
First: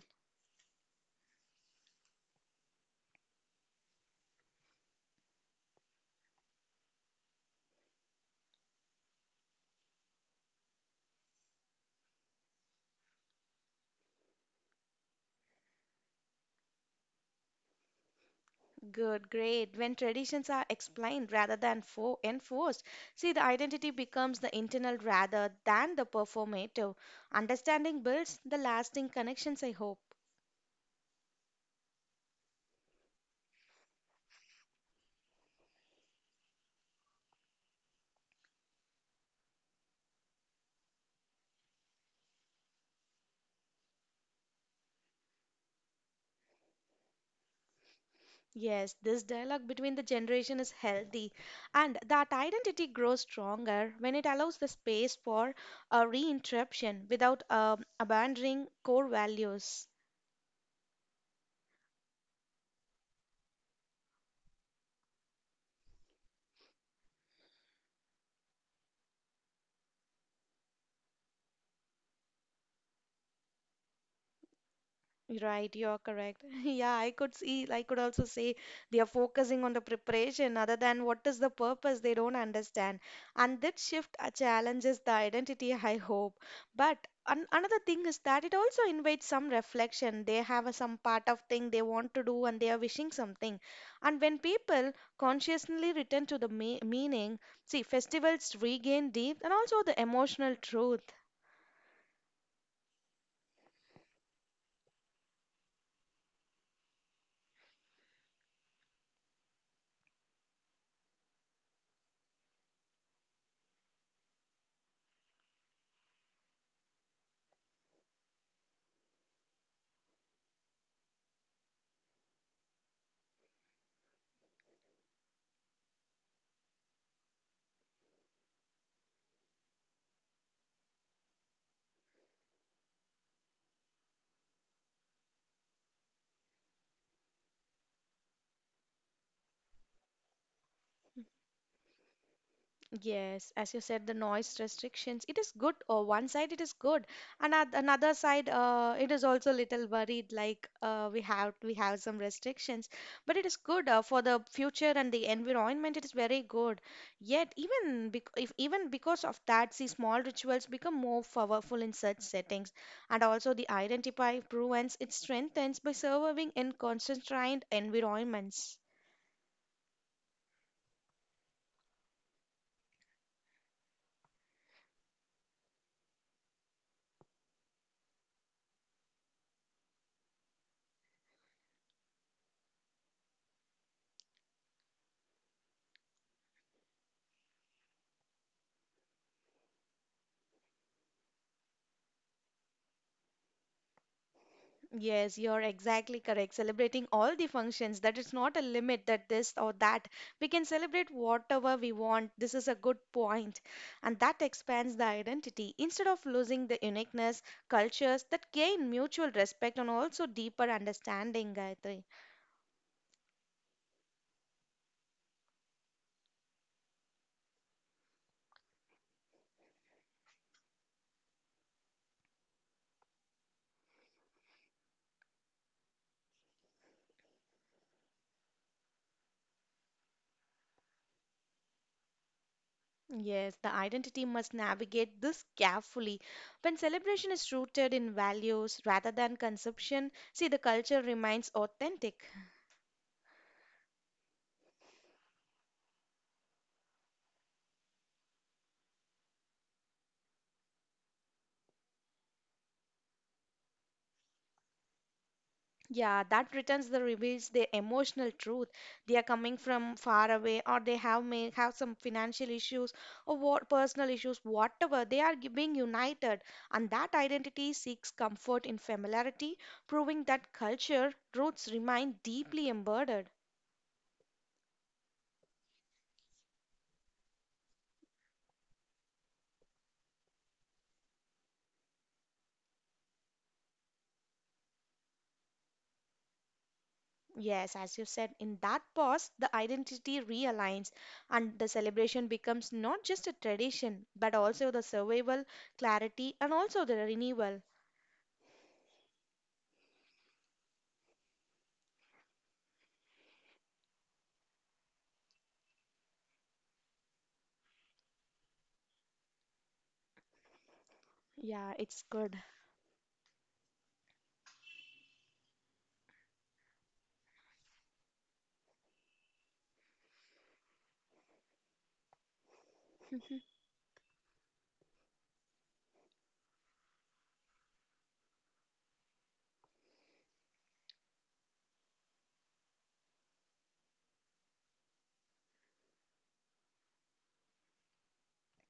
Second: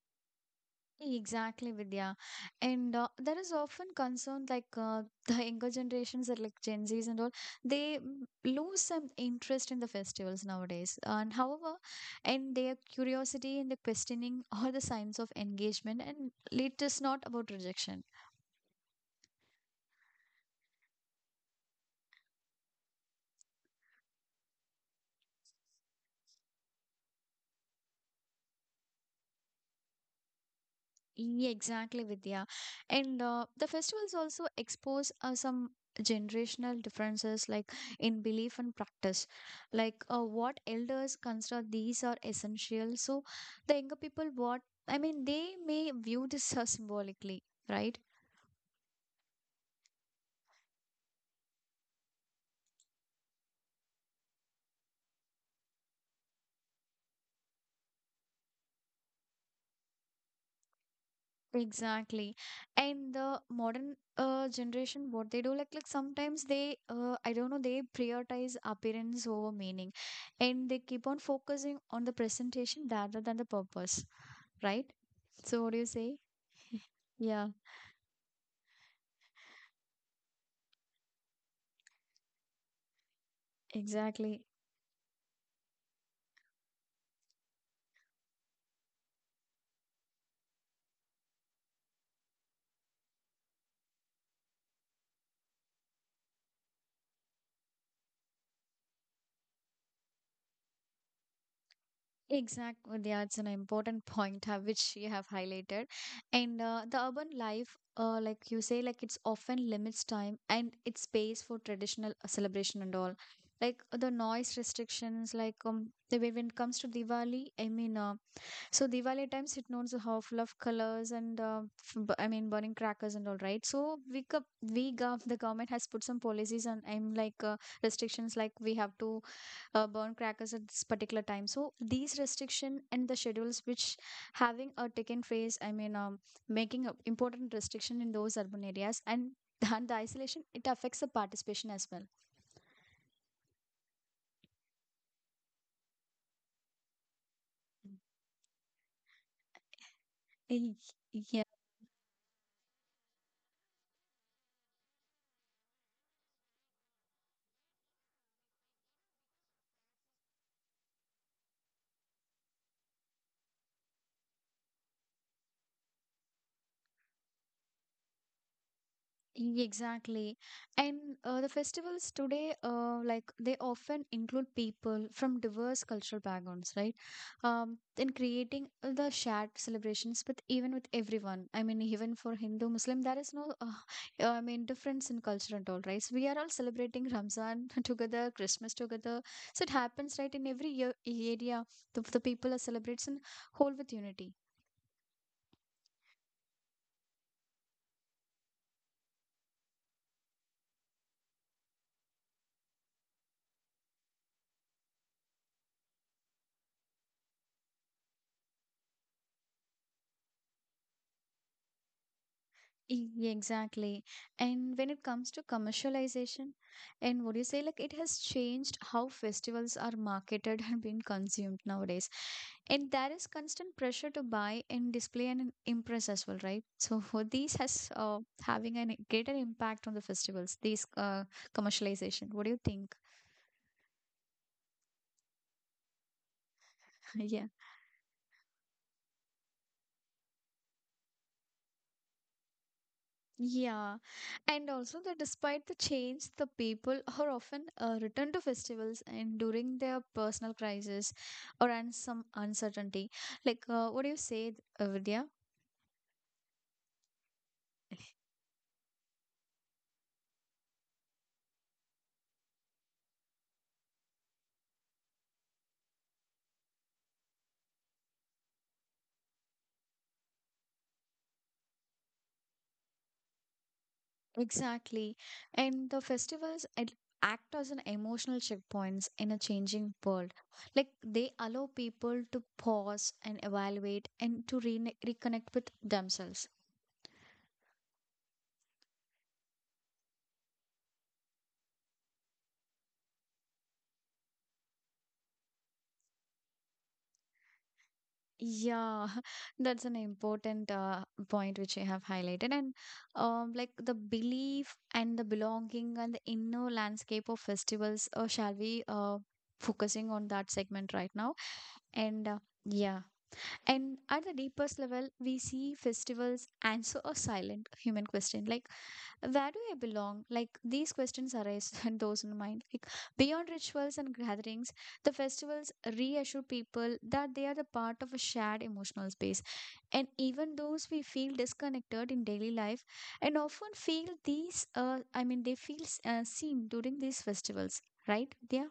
A: Exactly, Vidya. And uh, there is often concern like uh, the younger generations, that like gen Z's and all, they mm, lose some interest in the festivals nowadays. And however, and their curiosity and the questioning are the signs of engagement, and it is not about rejection.
B: Good, great. When traditions are explained rather than for enforced, see the identity becomes the internal rather than the performative. Understanding builds the lasting connections, I hope.
A: Yeah, exactly, Vidya. And uh, the festivals also expose uh, some generational differences, like in belief and practice. Like uh, what elders consider these are essential. So the younger people, what I mean, they may view this as symbolically, right?
B: Yes, this dialogue between the generation is healthy, and that identity grows stronger when it allows the space for a reinterruption without um, abandoning core values.
A: Exactly. And the modern uh, generation, what they do, like like sometimes they, uh, I don't know, they prioritize appearance over meaning, and they keep on focusing on the presentation rather than the purpose, right? So what
B: Right,
A: do you
B: you're
A: say?
B: correct. Yeah, I could
A: Yeah,
B: see, I could also say they are focusing on the preparation other than what is the purpose they don't understand. And that shift uh,
A: exactly.
B: challenges the identity, I hope. But an another thing is that it also invites some reflection. They have a, some part of thing they want to do and they are wishing something. And when people consciously return to the me meaning, see, festivals regain depth and also the emotional truth.
A: Exactly. Yeah, it's an important point uh, which you have highlighted. And uh, the urban life, uh, like you say, like it's often limits time and it's space for traditional uh, celebration and all. Like the noise restrictions, like um, the way when it comes to Diwali, I mean, uh, so Diwali times it knows how full of colors and uh, f- b- I mean burning crackers and all, right. So we co- we gov the government has put some policies, and I'm like uh, restrictions like we have to uh, burn crackers at this particular time. So these restriction and the schedules which having a taken phase I mean um, making a important restriction in those urban areas and and the isolation it affects the participation as well.
B: Yes, as you said, the noise restrictions. It is good. Or one side it is good, and at another side, uh, it is also little worried. Like
A: Y-
B: uh, we
A: Yeah.
B: have we have some restrictions, but it is good uh, for the future and the environment. It is very good. Yet even bec if even because of that, see, small rituals become more powerful in such settings, and also the identity proves it strengthens by surviving in constrained environments.
A: E, Exactly. And uh, the festivals today, uh, like they often include people from diverse cultural backgrounds, right? Um, in creating the shared celebrations with even with everyone. I mean, even for Hindu, Muslim, there is no, uh, uh, I mean, difference in culture and all, right? So we are all celebrating Ramzan together, Christmas together. So it happens, right, in every year, area. The, the people are celebrates in whole with unity.
B: Yes, you're exactly correct. Celebrating all the functions, that it's not a limit that this or that. We can celebrate whatever we want. This is a good point. And that expands the identity. Instead of losing the uniqueness, cultures that gain mutual respect and also deeper understanding, Gayatri.
A: E- Exactly. And when it comes to commercialization, and would you say like it has changed how festivals are marketed and being consumed nowadays? And there is constant pressure to buy and display and impress as well, right? So for these has uh, having a greater impact on the festivals, these uh, commercialization. What do you think?
B: Yes, the identity must navigate this carefully. When celebration
A: Yeah.
B: is rooted in values rather than consumption, see the culture remains authentic.
A: Yeah, and also that despite the change, the people are often uh, returned to festivals and during their personal crisis or and some uncertainty. Like uh, what do you say, uh, Vidya?
B: Yeah, that returns the reveals their emotional truth. They are coming from far away, or they have may have some financial issues or what personal issues, whatever. They are gi- being united, and that identity seeks comfort in familiarity, proving that culture roots remain deeply embedded.
A: Exactly, and the festivals ad- act as an emotional checkpoints in a changing world. Like they allow people to pause and evaluate and to re- reconnect with themselves.
B: Yes, as you said, in that pause, the identity realigns, and the celebration becomes not just a tradition, but also the survival, clarity, and also the renewal.
A: Yeah, that's an important uh, point which you have highlighted. And um, like the belief and the belonging and the inner landscape of festivals, uh, shall we uh, focusing on that segment right now?
B: Yeah, it's
A: And
B: good.
A: uh, yeah. And at the deepest level, we see festivals answer a silent human question like, where do I belong? Like, these questions arise in those in mind. Like, beyond rituals and gatherings, the festivals reassure people that they are the part of a shared emotional space. And even those we feel disconnected in daily life, and often feel these, uh, I mean, they feel s- uh, seen during these festivals, right? Yeah,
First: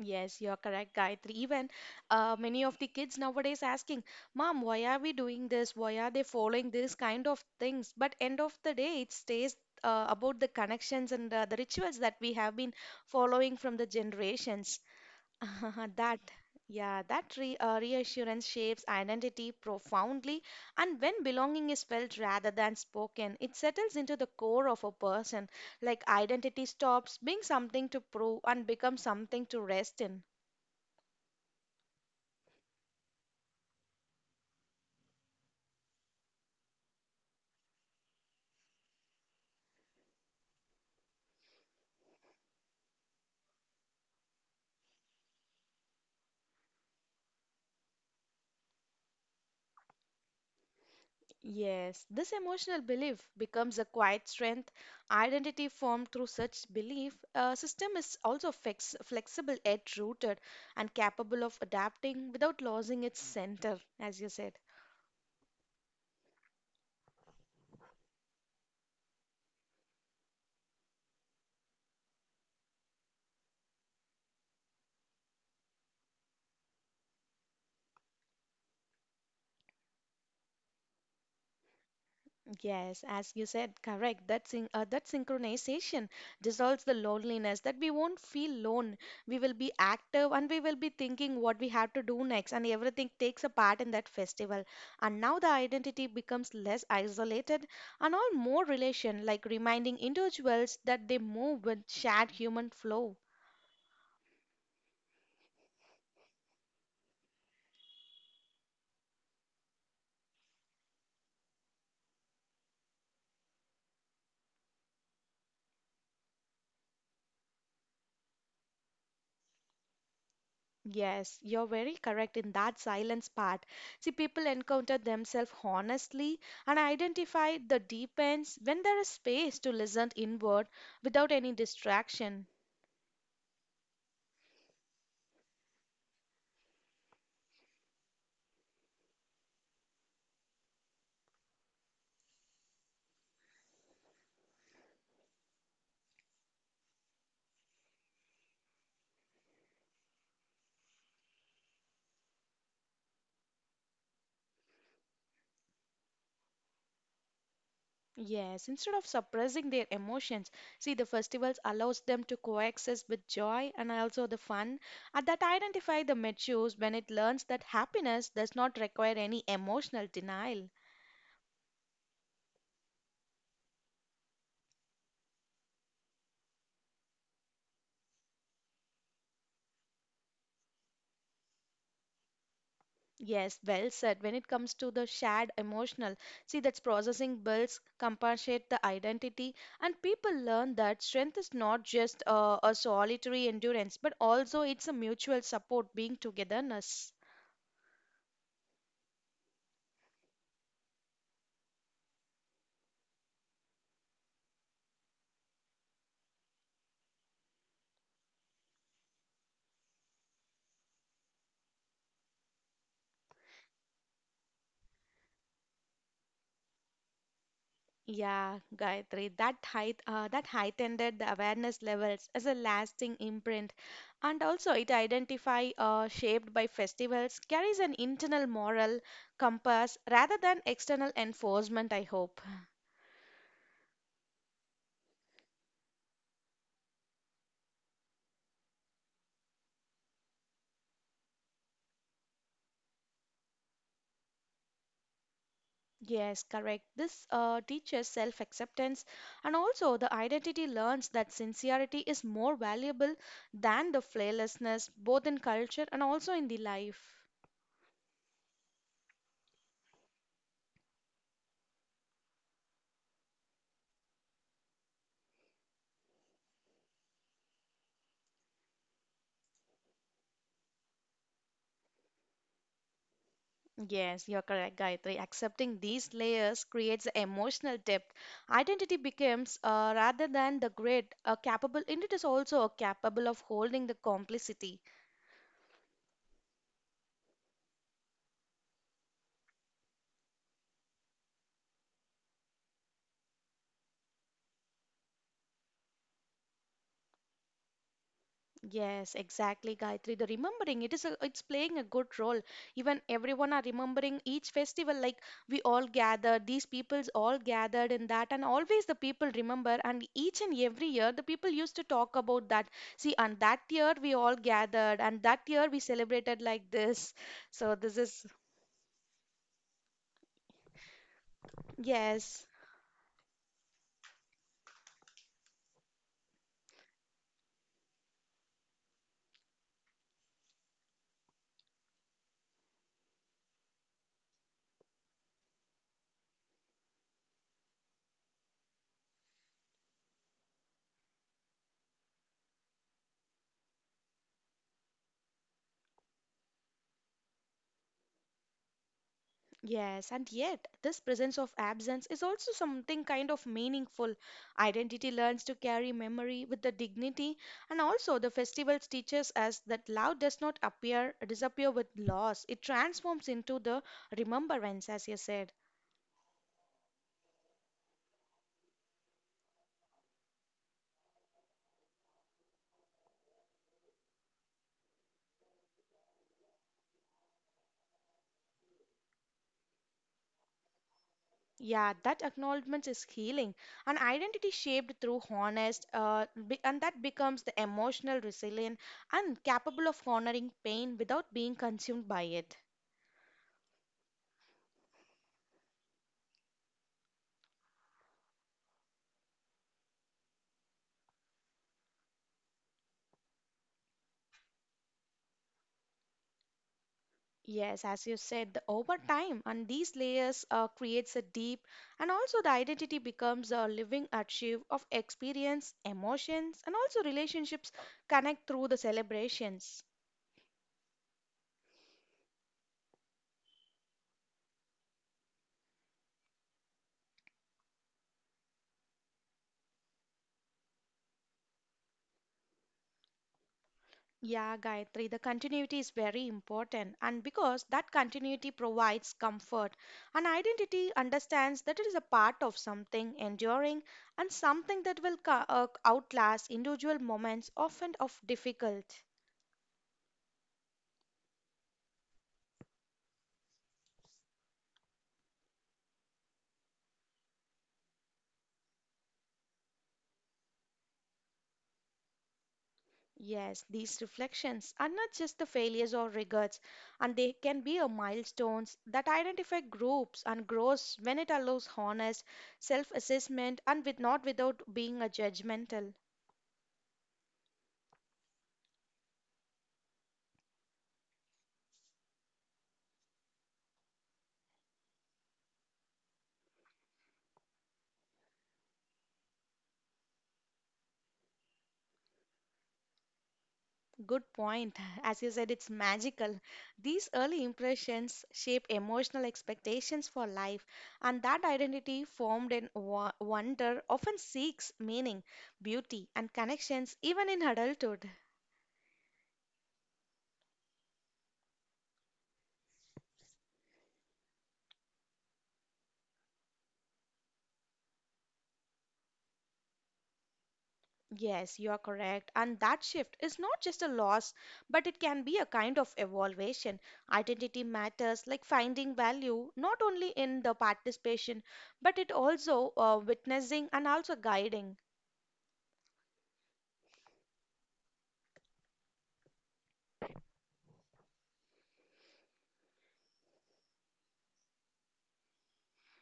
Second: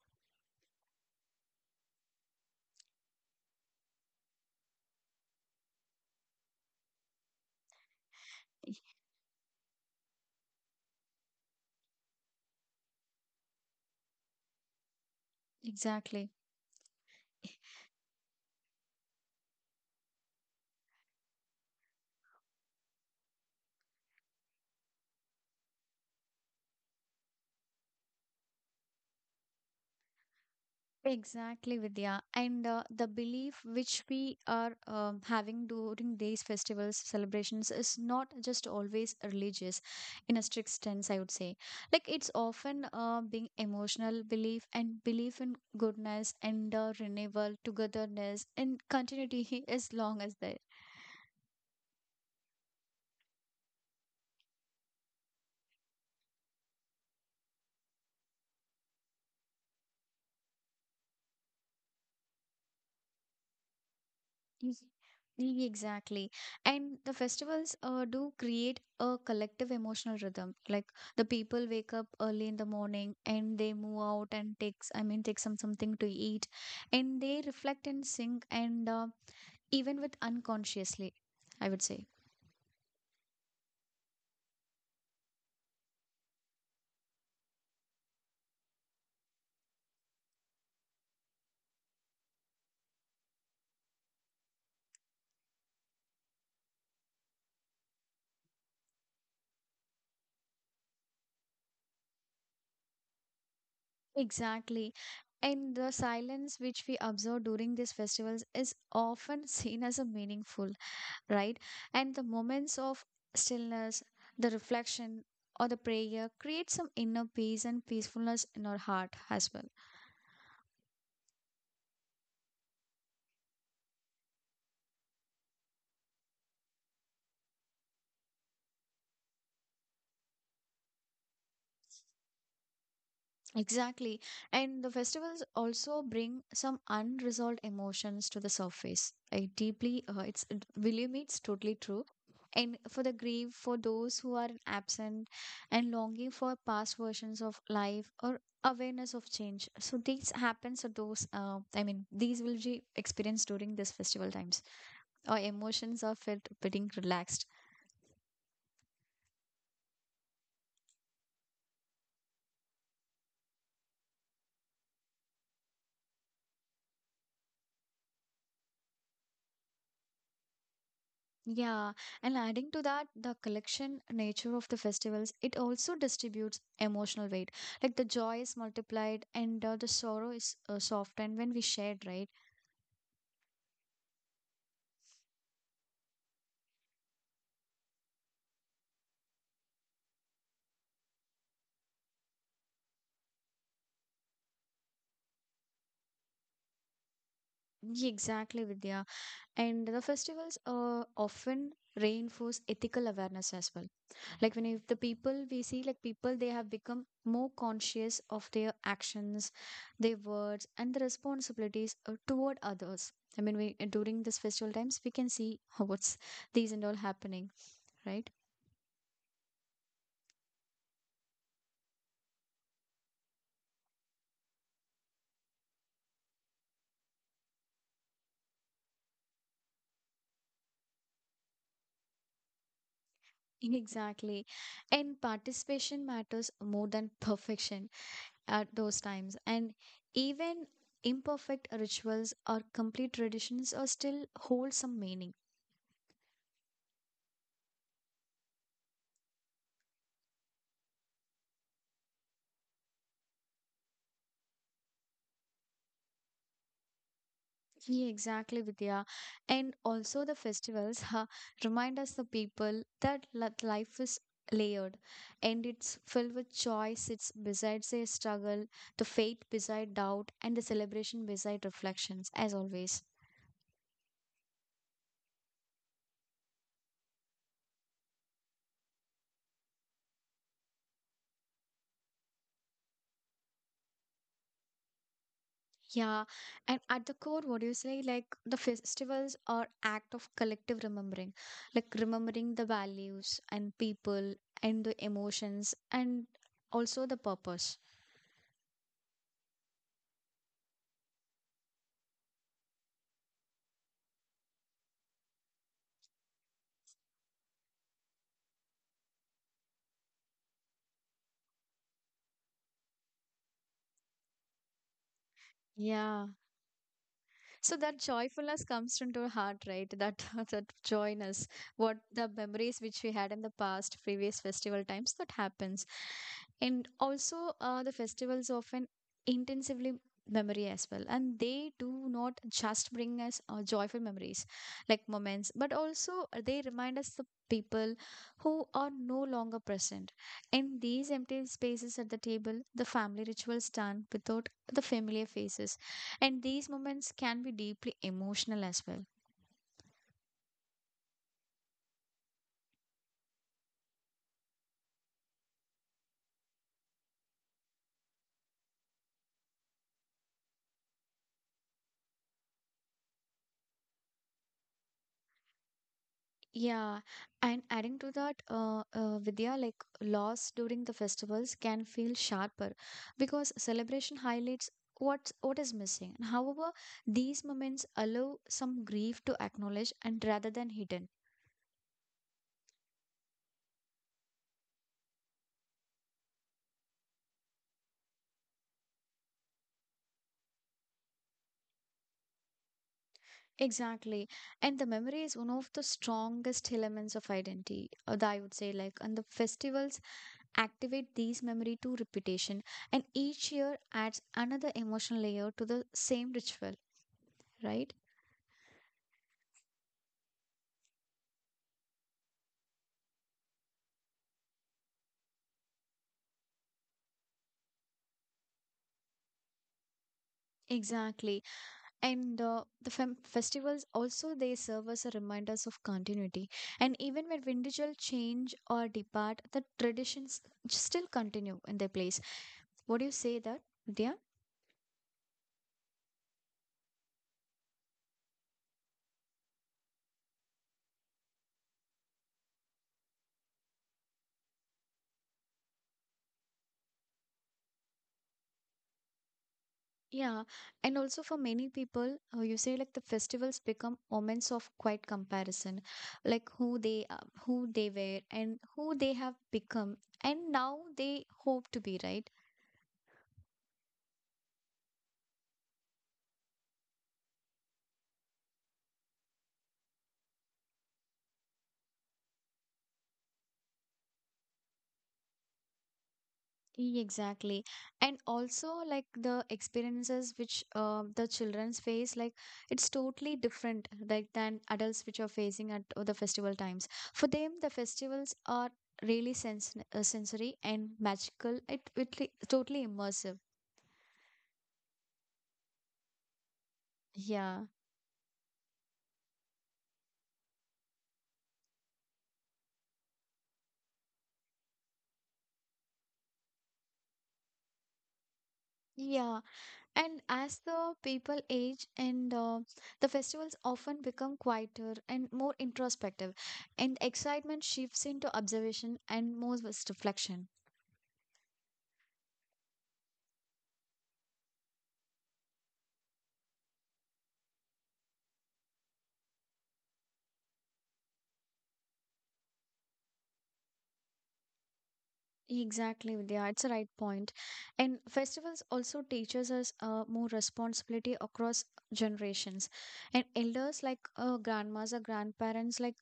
B: Yes, you're correct, Gayatri. Even uh, many of the kids nowadays asking, "Mom, why are we doing this? Why are they following this kind of things?" But end of the
A: e-,
B: day, it stays uh, about the connections and uh, the rituals that we have been following from the generations. That,
A: exactly.
B: yeah, that re uh, reassurance shapes identity profoundly, and when belonging is felt rather than spoken, it settles into the core of a person. Like identity stops being something to prove and becomes something to rest in.
A: Exactly, Vidya. And uh, the belief which we are um, having during these festivals, celebrations is not just always religious in a strict sense, I would say. Like it's often uh, being emotional belief and belief in goodness and uh, renewal, togetherness, and continuity as long as there.
B: Yes, this emotional belief becomes a quiet strength. Identity formed through such belief uh, system is also flex flexible, yet rooted, and capable of adapting without losing its center, as you said.
A: Yes, E- exactly. And the festivals uh, do create a collective emotional rhythm. Like the people wake up early in the morning and they move out and takes, I mean, take some something to eat, and they reflect and sing and uh, even with unconsciously, I would say.
B: Yes, as you said, correct. That syn uh, that synchronization dissolves the loneliness that we won't feel lone. We will be active and we will be thinking what we have to do next, and everything takes a part in that festival. And now the identity becomes less isolated and all more relation, like reminding individuals that they move with shared human flow.
A: Exactly. And the silence which we observe during these festivals is often seen as a meaningful, right? And the moments of stillness, the reflection, or the prayer create some inner peace and peacefulness in our heart as well.
B: Yes, you're very correct in that silence part. See, people encounter themselves honestly and identify the deep ends when there is space to listen inward without any distraction.
A: Exactly. And the festivals also bring some unresolved emotions to the surface. I deeply, uh, it's, it- believe me, it's totally true. And for the grief, for those who are absent and longing for past versions of life or awareness of change. So these happens to those, uh, I mean, these will be experienced during this festival times. Our emotions are felt being relaxed.
B: Yes, instead of suppressing their emotions, see, the festivals allows them to coexist with joy and also the fun, and that identify the matures when it learns that happiness does not require any emotional denial.
A: Yeah, and adding to that, the collection nature of the festivals, it also distributes emotional weight. Like the joy is multiplied and uh, the sorrow is uh, softened when we shared, right?
B: Yes, well said. When it comes to the shared emotional, see that's processing builds, compensate the identity, and people learn that strength is not just uh, a solitary endurance, but also it's a mutual support, being togetherness.
A: Yeah, exactly, Vidya. And the festivals uh, often reinforce ethical awareness as well. Like when if the people we see like people, they have become more conscious of their actions, their words and the responsibilities uh, toward others. I mean, we uh, during this festival times we can see what's these and all happening, right.
B: Yeah, Gayatri, that height, uh, that heightened the awareness levels as a lasting imprint, and also it identify uh, shaped by festivals carries an internal moral compass rather than external enforcement. I hope.
A: Exactly, and participation matters more than perfection at those times, and even imperfect rituals or complete traditions are still hold some meaning.
B: Yes, correct. This uh, teaches self acceptance, and also the identity learns that sincerity is more valuable than the flawlessness, both in culture and also in the life.
A: Yeah, exactly, Vidya. And also the festivals ha, remind us the people that li- life is layered and it's filled with choice. It's besides a struggle, the faith beside doubt, and the celebration beside reflections, as always.
B: Yes, you're correct, Gayatri. Accepting these layers creates emotional depth. Identity becomes, uh, rather than the grid, a capable, and it is also a capable of holding the complicity.
A: Yeah, and at the core, what do you say? Like the festivals are act of collective remembering, like remembering the values and people and the emotions and also the purpose.
B: Yes, exactly, Gayatri. The remembering, it is a, it's playing a good role. Even everyone are remembering each festival, like we all gathered, these peoples all gathered in that, and always the people remember. And each and every year, the people used to talk about that. See, and that year we all gathered, and that year we
A: Yeah.
B: celebrated like this. So
A: So
B: this
A: that
B: is
A: joyfulness comes into our heart, right? That that joyness, what the
B: yes.
A: memories which we had in the past previous festival times that happens. And also uh, the festivals often intensively memory as well, and they do not just bring us uh, joyful memories like moments, but also they remind us the people who are no longer present in these empty spaces at the table. The family rituals stand without the familiar faces, and these moments can be deeply emotional as well.
B: Yes, and yet this presence of absence is also something kind of meaningful. Identity learns to carry memory with the dignity, and also the festivals teaches us that love does not appear disappear with loss. It transforms into the remembrance, as you said.
A: Yeah, and adding to that, uh, uh, Vidya, like loss during the festivals can feel sharper because celebration highlights what what is missing. And however, these moments allow some grief to acknowledge and rather than hidden.
B: Yeah, that acknowledgement is healing. An identity shaped through honest, uh, be- and that becomes the emotional resilient and capable of honoring pain without being consumed by it.
A: Exactly, and the memory is one of the strongest elements of identity, uh, that I would say, like. And the festivals activate these memory to repetition, and each year adds another emotional layer to the same ritual,
B: Yes,
A: right?
B: as you said, the- over time, and these layers uh, creates a deep, and also the identity becomes a living archive of experience, emotions, and also relationships connect through the celebrations.
A: Exactly. And uh, the fem- festivals also they serve as a reminders of continuity, and even when individuals change or depart, the traditions still continue in their place. What do you say that, Vidya?
B: Yeah, Gayatri, the continuity is very important, and because that continuity provides comfort, and identity understands that it is a part of something enduring and something that will co- uh, outlast individual moments, often of difficult.
A: Yeah, and also for many people, uh, you say like the festivals become moments of quiet comparison, like who they are, who they were, and who they have become, and now they hope to be, right?
B: Yes, these reflections are not just the failures or regrets, and they can be a milestones that identify groups and grows when it allows honest self-assessment and with not without being a judgmental.
A: E- Exactly. And also, like the experiences which uh, the children's face, like it's totally different like than adults which are facing at uh, the festival times. For them, the festivals are really sens uh, sensory and magical. It it li- totally immersive.
B: Good point. As you said, it's magical. These early
A: Yeah.
B: impressions shape emotional expectations for life, and that identity formed in wo- wonder often seeks meaning, beauty, and connections even in adulthood.
A: Yeah, and as the people age, and uh, the festivals often become quieter and more introspective, and excitement shifts into observation and more was reflection.
B: Yes, you are correct. And that shift is not just a loss, but it can be a kind of evaluation. Identity matters, like finding value, not only in the participation, but it also uh, witnessing and also guiding.
A: Exactly, Vidya. It's a right point. And festivals also teaches us uh, more responsibility across generations. And elders like uh, grandmas or grandparents, like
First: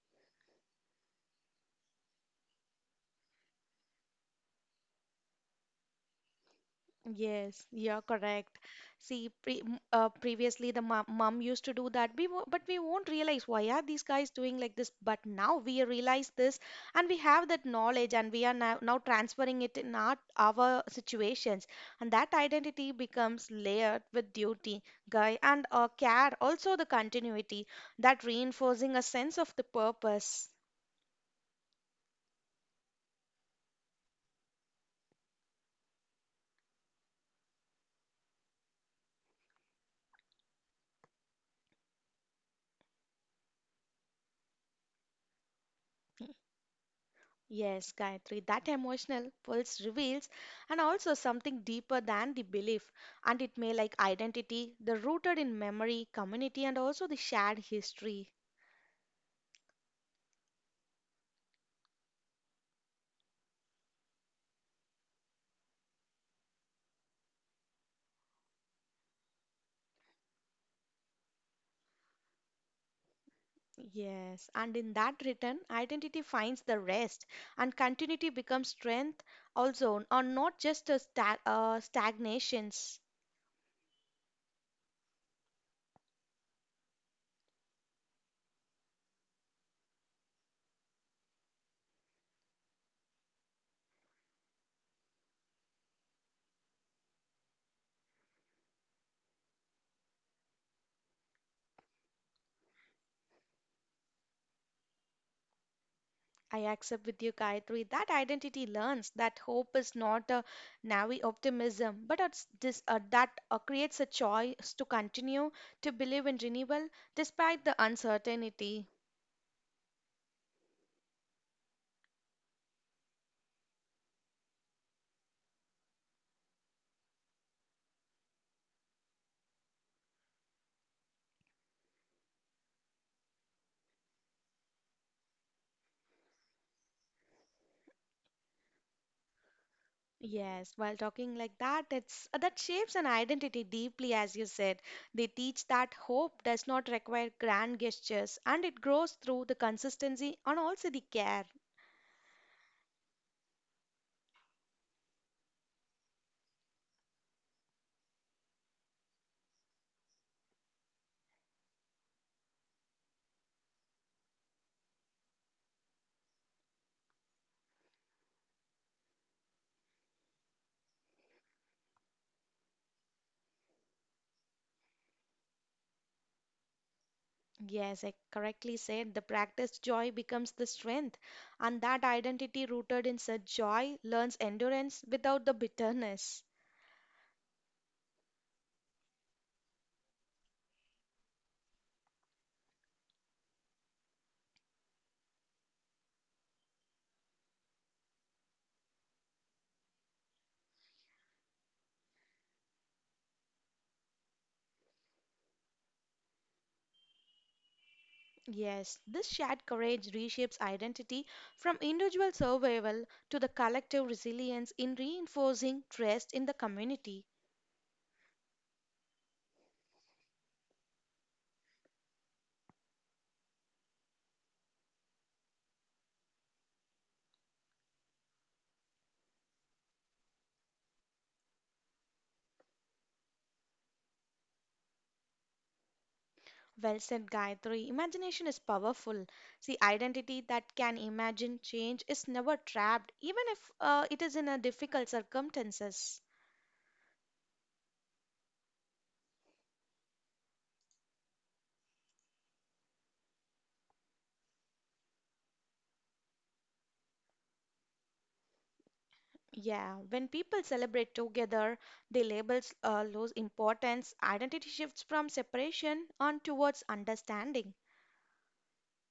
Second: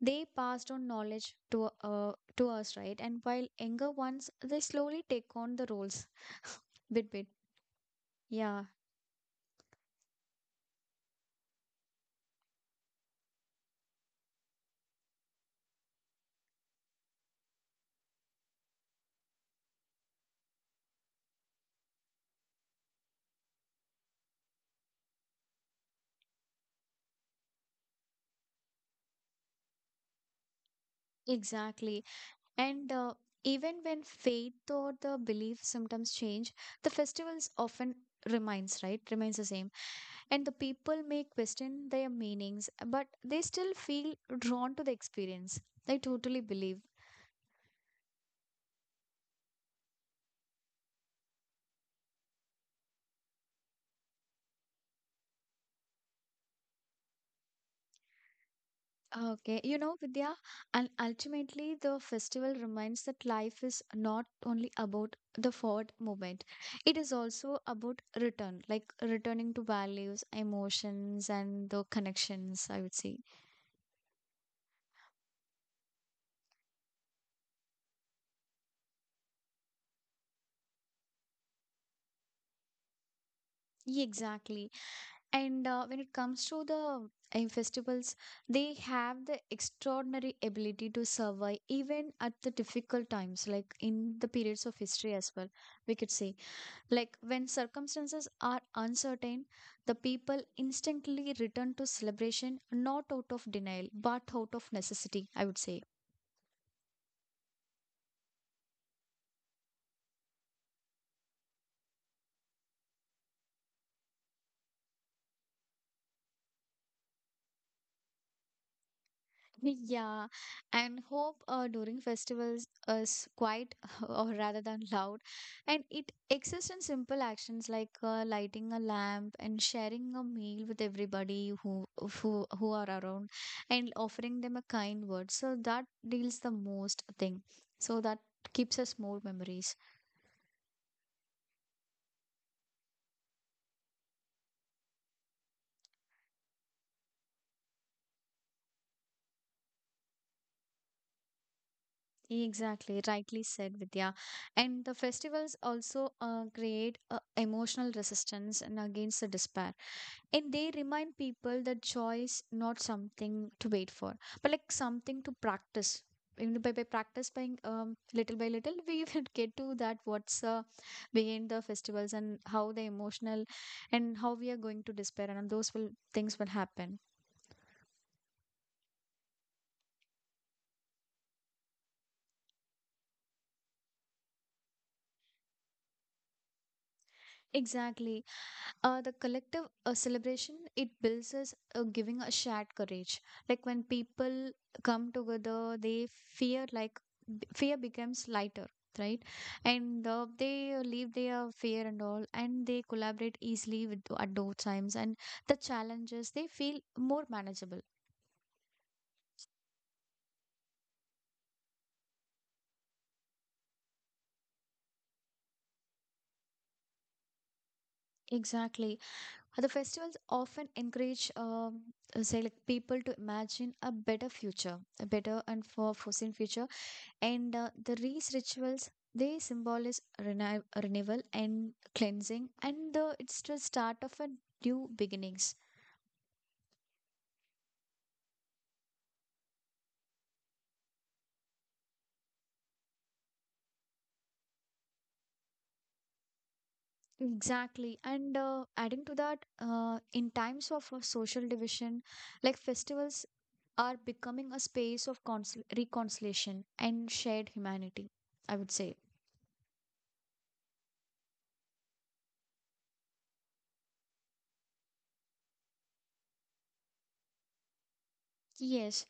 A: they passed on knowledge to uh, to us, right? And while younger ones, they slowly take on the roles bit bit.
B: Yes, you're correct.
A: Yeah,
B: See, pre m- uh, previously the mom, mom used to do that, we wo- but we won't realize why are these guys doing like this. But now we realize this, and we have that knowledge, and we are now, now transferring it in our our situations, and that identity becomes layered with duty, guy, and uh, care. Also, the continuity that reinforcing a sense of the purpose.
A: exactly. And uh, even when faith or the belief sometimes change, the festivals often remains, right? Remains the same. And the people may question their meanings, but they still feel drawn to the experience. I totally believe.
B: Yes, Gayatri, that emotional pulse reveals and also something deeper than the belief and it may like identity, the rooted in memory, community and also the shared history.
A: Okay, you know, Vidya, and ultimately the festival reminds that life is not only about the forward movement, it is also about return, like returning to values, emotions, and the connections, I would say.
B: Yes, and in that return, identity finds the rest and continuity becomes strength also, or not just a sta- uh, stagnations.
A: Yeah, exactly. And uh, when it comes to the uh, festivals, they have the extraordinary ability to survive even at the difficult times, like in the periods of history as well. We could say, like when circumstances are uncertain, the people instinctively return to celebration, not out of denial, but out of necessity, I would say.
B: I accept with you, Gayatri, that identity learns that hope is not a naive optimism, but it's this, uh, that uh, creates a choice to continue to believe in renewal despite the uncertainty.
A: Yeah, and hope uh, during festivals is quite or rather than loud, and it exists in simple actions like uh, lighting a lamp and sharing a meal with everybody who who who are around, and offering them a kind word. So that deals the most thing. So that keeps us more memories.
B: Yes, while talking like that, it's uh, that shapes an identity deeply, as you said. They teach that hope does not require grand gestures, and it grows through the consistency and also the care.
A: Exactly, rightly said, Vidya. And the festivals also uh, create uh, emotional resistance and against the despair, and they remind people that joy is not something to wait for, but like something to practice. You know, by, by practice by um, little by little we will get to that what's uh, behind the festivals and how the emotional and how we are going to despair and those will things will happen.
B: Yes, I correctly said the practiced joy becomes the strength, and that identity rooted in such joy learns endurance without the bitterness.
A: Exactly. Uh, the collective uh, celebration, it builds us uh, giving a shared courage. Like when people come together, they fear like b- fear becomes lighter, right? And uh, they leave their fear and all, and they collaborate easily with at those times, and the challenges they feel more manageable.
B: Yes, this shared courage reshapes identity from individual survival to the collective resilience in reinforcing trust in the community.
A: Exactly. The festivals often encourage, um, uh, say, like people to imagine a better future, a better and for foreseen future. And uh, the these rituals they symbolize renew- renewal and cleansing, and uh, it's the start of a new beginnings.
B: Well said, Gayatri. Imagination is powerful. See, identity that can imagine change is never trapped, even if uh, it is in a difficult circumstances.
A: Exactly, and uh, adding to that, uh, in times of uh, social division, like festivals are becoming a space of consol- reconciliation and shared humanity, I would say.
B: Yeah, when people celebrate together, the labels uh, lose importance, identity shifts from separation on towards understanding.
A: Yes.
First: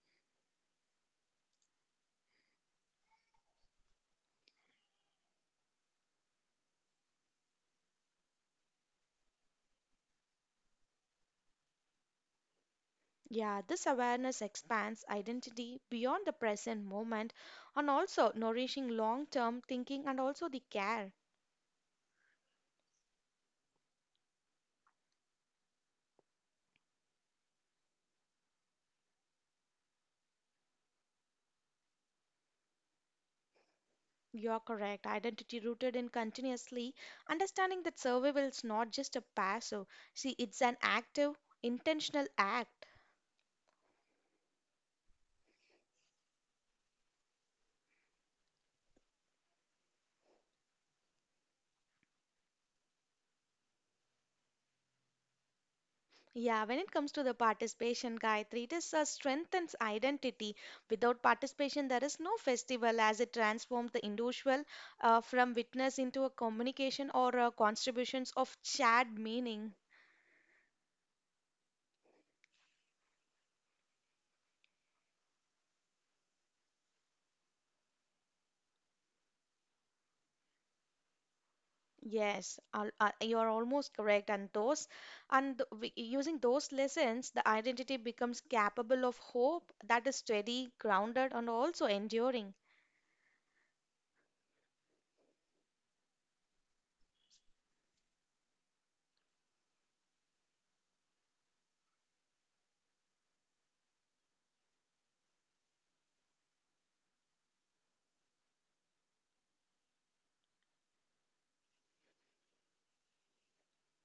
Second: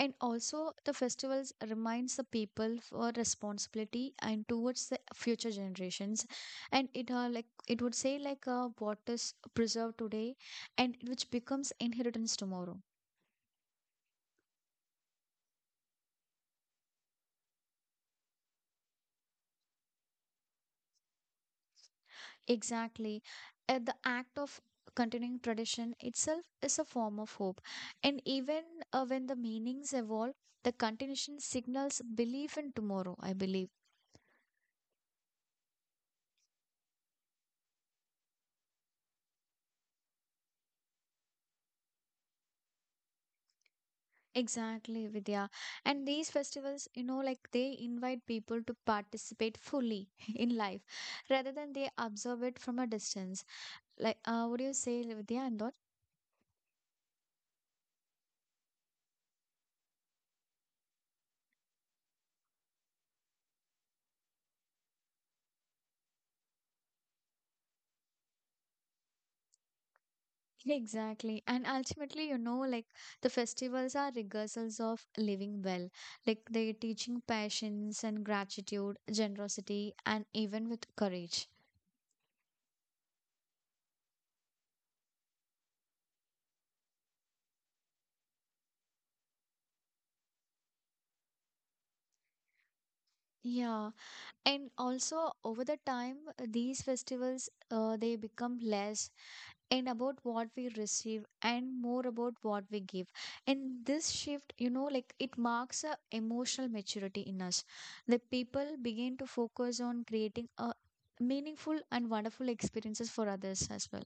A: And also, the festivals reminds the people for responsibility and towards the future generations. And it uh, like it would say like uh, what is preserved today, and which becomes inheritance tomorrow.
B: Yeah, this awareness expands identity beyond the present moment and also nourishing long term thinking and also the care.
A: Exactly, uh, the act of continuing tradition itself is a form of hope. And even uh, when the meanings evolve, the continuation signals belief in tomorrow. I believe.
B: You're correct. Identity rooted in continuously understanding that survival is not just a passive, see, it's an active, intentional act.
A: Exactly, Vidya. And these festivals, you know, like they invite people to participate fully in life rather than they observe it from a distance. Like, uh, what do you say, Vidya and all?
B: Yeah, when it comes to the participation, Gayatri, it is a strength and identity. Without participation, there is no festival as it transforms the individual uh, from witness into a communication or uh, contributions of shared meaning.
A: Exactly. And ultimately, you know, like the festivals are rehearsals of living well. Like they're teaching patience and gratitude, generosity, and even with courage.
B: Yes, al- uh, you are almost correct. And those, and th- wi- using those lessons, the identity becomes capable of hope that is steady, grounded, and also enduring.
A: Yeah. And also over the time, uh, these festivals, uh, they become less and about what we receive and more about what we give. And this shift, you know, like it marks a emotional maturity in us. The people begin to focus on creating a meaningful and wonderful experiences for others as well.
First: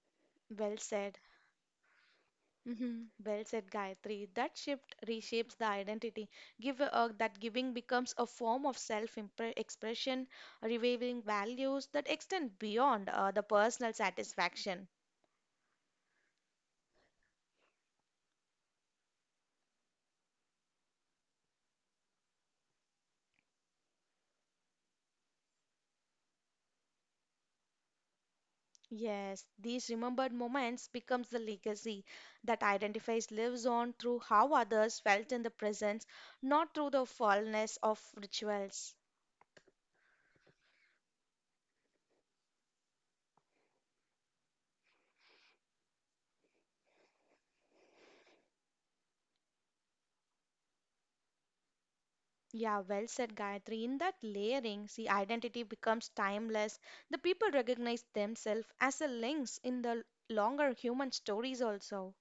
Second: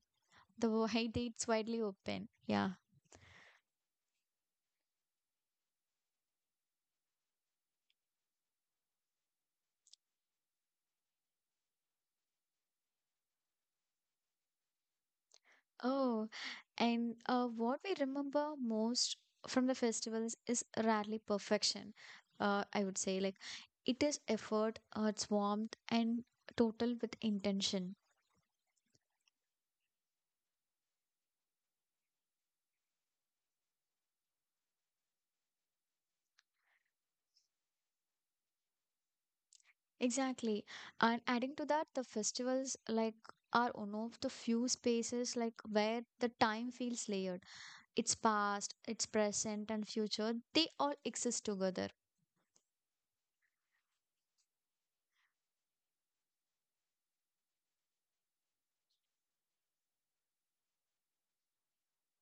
A: The
B: Well
A: wide
B: said.
A: it's widely open, yeah.
B: Mhm. Well said, Gayatri. That shift reshapes the identity. Give uh, That giving becomes a form of self-expression, revealing values that extend beyond uh, the personal satisfaction.
A: Oh, and uh, what we remember most from the festivals is rarely perfection, uh, I would say, like it is effort, uh, it's warmth and total with intention.
B: Yes, these remembered moments becomes the legacy that identifies lives on through how others felt in the presence, not through the fallness of rituals.
A: Exactly. And adding to that, the festivals like are one of the few spaces like where the time feels layered. It's past, it's present and future. They all exist together.
B: Yeah, well said, Gayatri. In that layering, see, identity becomes timeless. The people recognize themselves as the links in the longer human stories, also.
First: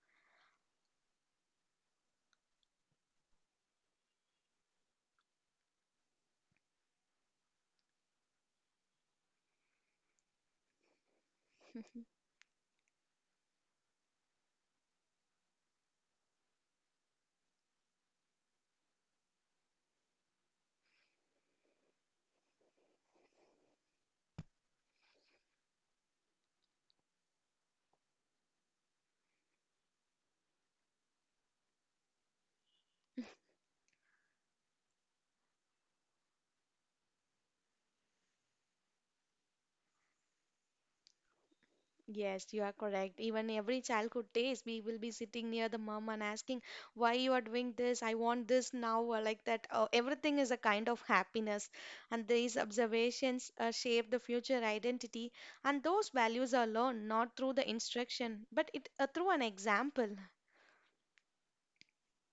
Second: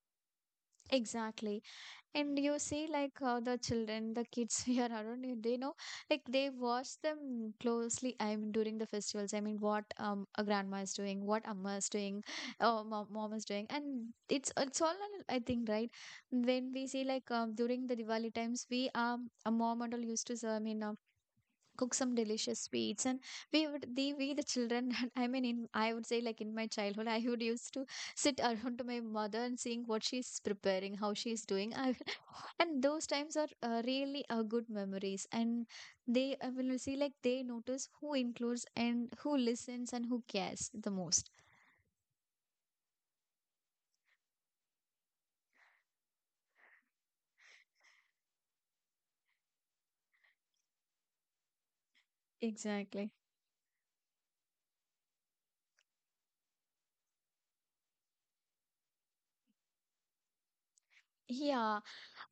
A: Exactly. And you see, like how the children, the kids here around you, they know, like they watch them closely. I mean, during the festivals, I mean, what um a grandma is doing, what amma is doing, oh, mom, mom is doing, and it's it's all on, I think, right? When we see like um, during the Diwali times, we um a mom and all used to, I mean, um, cook some delicious sweets, and we would the we the children. I mean, in I would say like in my childhood, I would used to sit around to my mother and seeing what she's preparing, how she's doing. I and those times are uh, really uh, good memories, and they I will see like they notice who includes and who listens and who cares the most.
B: Yes, you are correct. Even every childhood days, we will be sitting near the mom and asking, "Why you are doing this? I want this now," or like that. Uh, everything is a kind of happiness, and these
A: Exactly.
B: observations uh, shape the future identity. And those values are learned not through the instruction, but it uh, through an example.
A: Yeah,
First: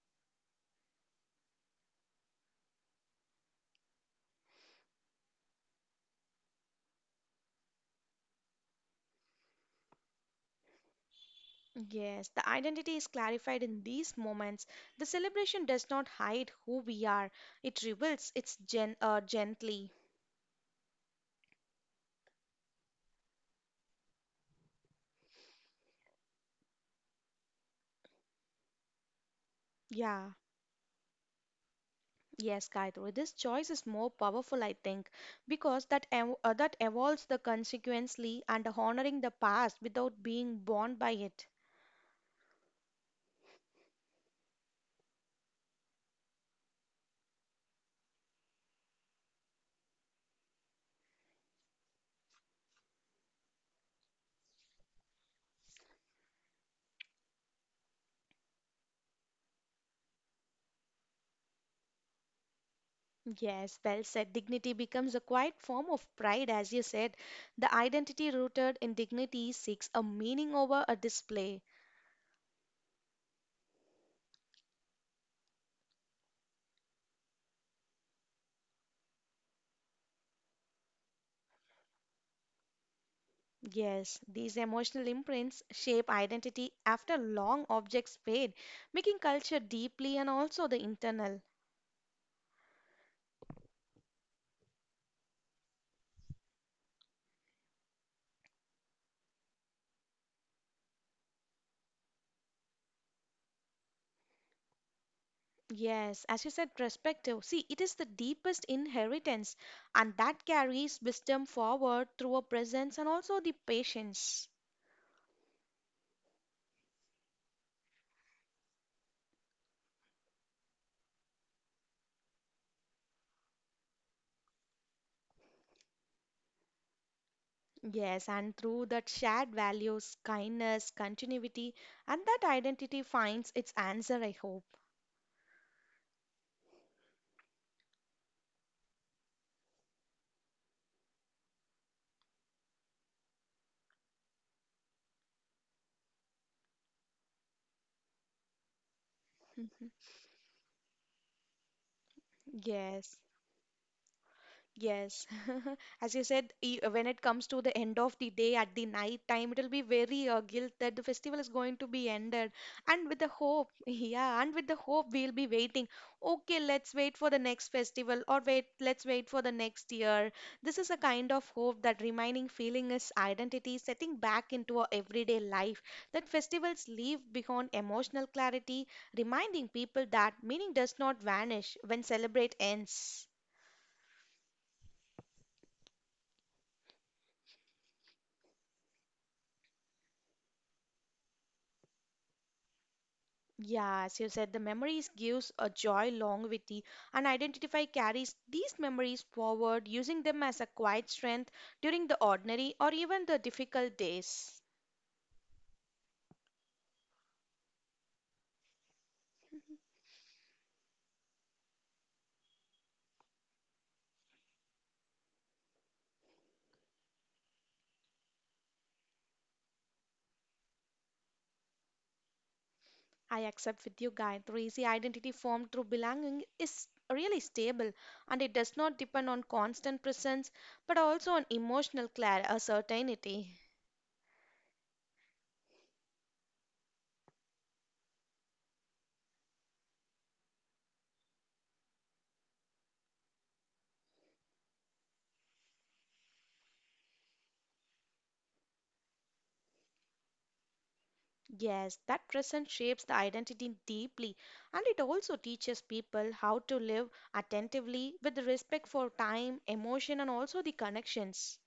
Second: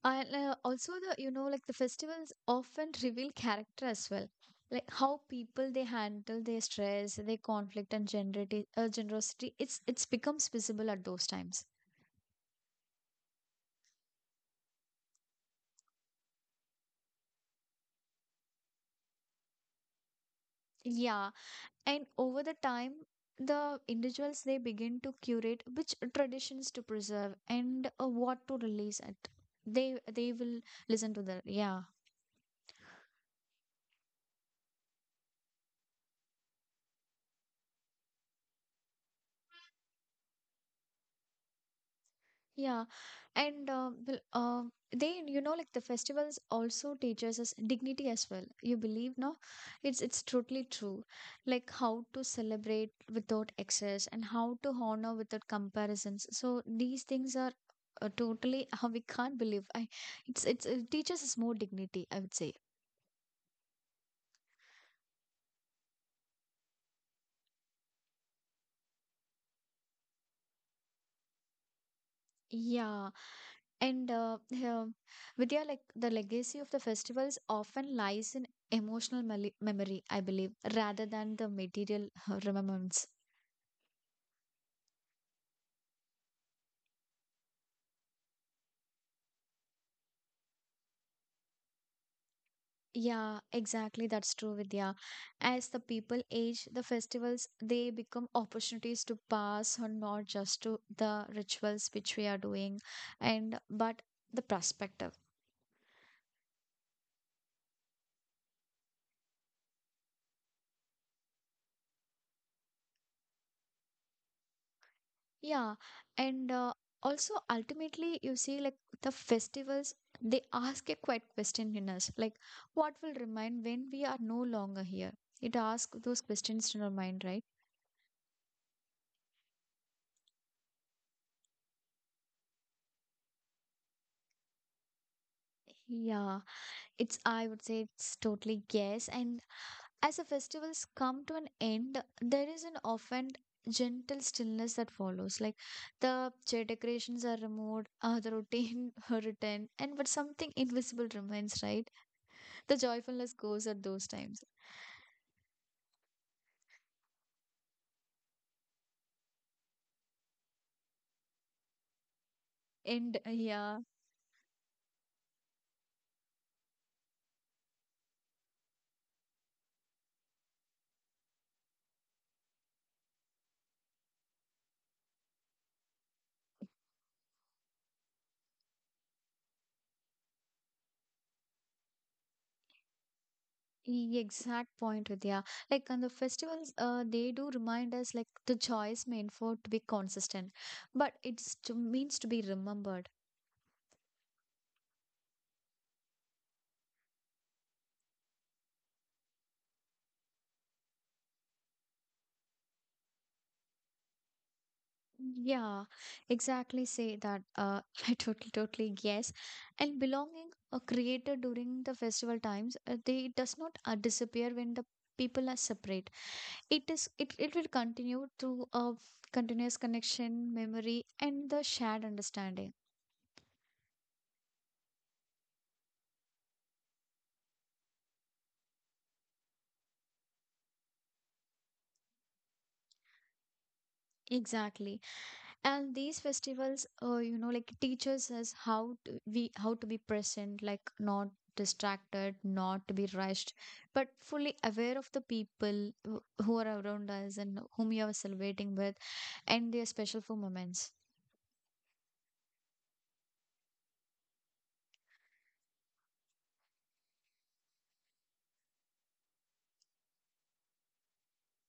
A: and uh, also the you know like the festivals often reveal character as well, like how people they handle their stress, their conflict and generati- uh, generosity. It's it's becomes visible at those times.
B: Yes, the identity is clarified in these moments. The celebration does not hide who we are, it reveals its gen- uh, gently.
A: Yeah, and over the time the individuals they begin to curate which traditions to preserve and uh, what to release at they
B: Yeah,
A: they will listen to the, yeah.
B: yes, Gayatri, this choice is more powerful, I think, because that ev- uh, that evolves the consequently and honoring the past without being bound by it.
A: Yeah, and uh, bel- uh, they, you know, like the festivals also teaches us dignity as well. You believe, no? It's it's totally true. Like how to celebrate without excess and how to honor without comparisons. So these things are uh, totally how we can't believe. I, it's it's it teaches us more dignity, I would say.
B: Yes, well said. Dignity becomes a quiet form of pride, as you said. The identity rooted in dignity seeks a meaning over a display.
A: Yeah, and uh, yeah, Vidya, like the legacy of the festivals often lies in emotional mele- memory, I believe, rather than the material uh, remembrance.
B: Yes, these emotional imprints shape identity after long objects fade, making culture deeply and also the internal.
A: Yeah, exactly. That's true, Vidya. As the people age, the festivals they become opportunities to pass on not just to the rituals which we are doing, and but the prospective.
B: Yes, as you said, perspective. See, it is the deepest inheritance, and that carries wisdom forward through a presence and also the patience.
A: Yeah, and uh, also ultimately, you see, like the festivals, they ask a quiet question in us, like what will remain when we are no longer here? It asks those questions in our mind, right?
B: Yes, and through that shared values, kindness, continuity, and that identity finds its answer, I hope.
A: Yeah, it's, I would say it's totally yes. And as the festivals come to an end, there is an often gentle stillness that follows. Like the chair decorations are removed, uh, the routine are returned, and but something invisible remains, right? The
B: Yes.
A: joyfulness goes at those times.
B: Yes, as you said, e- when it comes to the end of the day at the night time, it'll be very uh, guilt that the festival is going to be ended. And
A: And
B: with the
A: uh,
B: hope,
A: yeah,
B: yeah, and with the hope, we'll be waiting. Okay, let's wait for the next festival, or wait, let's wait for the next year. This is a kind of hope that remaining feeling is identity setting back into our everyday life. That festivals leave behind emotional clarity, reminding people that meaning does not vanish when celebrate ends.
A: e- exact point, Vidya. Like on the festivals, uh, they do remind us like the choice meant for to be consistent, but it's to, means to be remembered.
B: Yes, you said the memories gives a joy along with the and identify carries these memories forward, using them as a quiet strength during the ordinary or even the difficult days.
A: Yeah, exactly. Say that. Uh, I totally, totally guess. And belonging, uh, created during the festival times, uh, they does not uh, disappear when the people are separate. It is. It it will continue through a continuous connection, memory, and the shared understanding.
B: I accept with you, Gayatri. The identity formed through belonging is really stable and it does not depend on constant presence but also on emotional clar- uh, certainty.
A: Exactly. And these festivals, uh, you know like teaches us how to we how to be present, like not distracted, not to be rushed, but fully aware of the people wh- who are around us and whom we are celebrating with, and their special for moments.
B: Yes, that presence shapes the identity deeply, and it also teaches people how to live attentively with respect for time, emotion, and also the connections.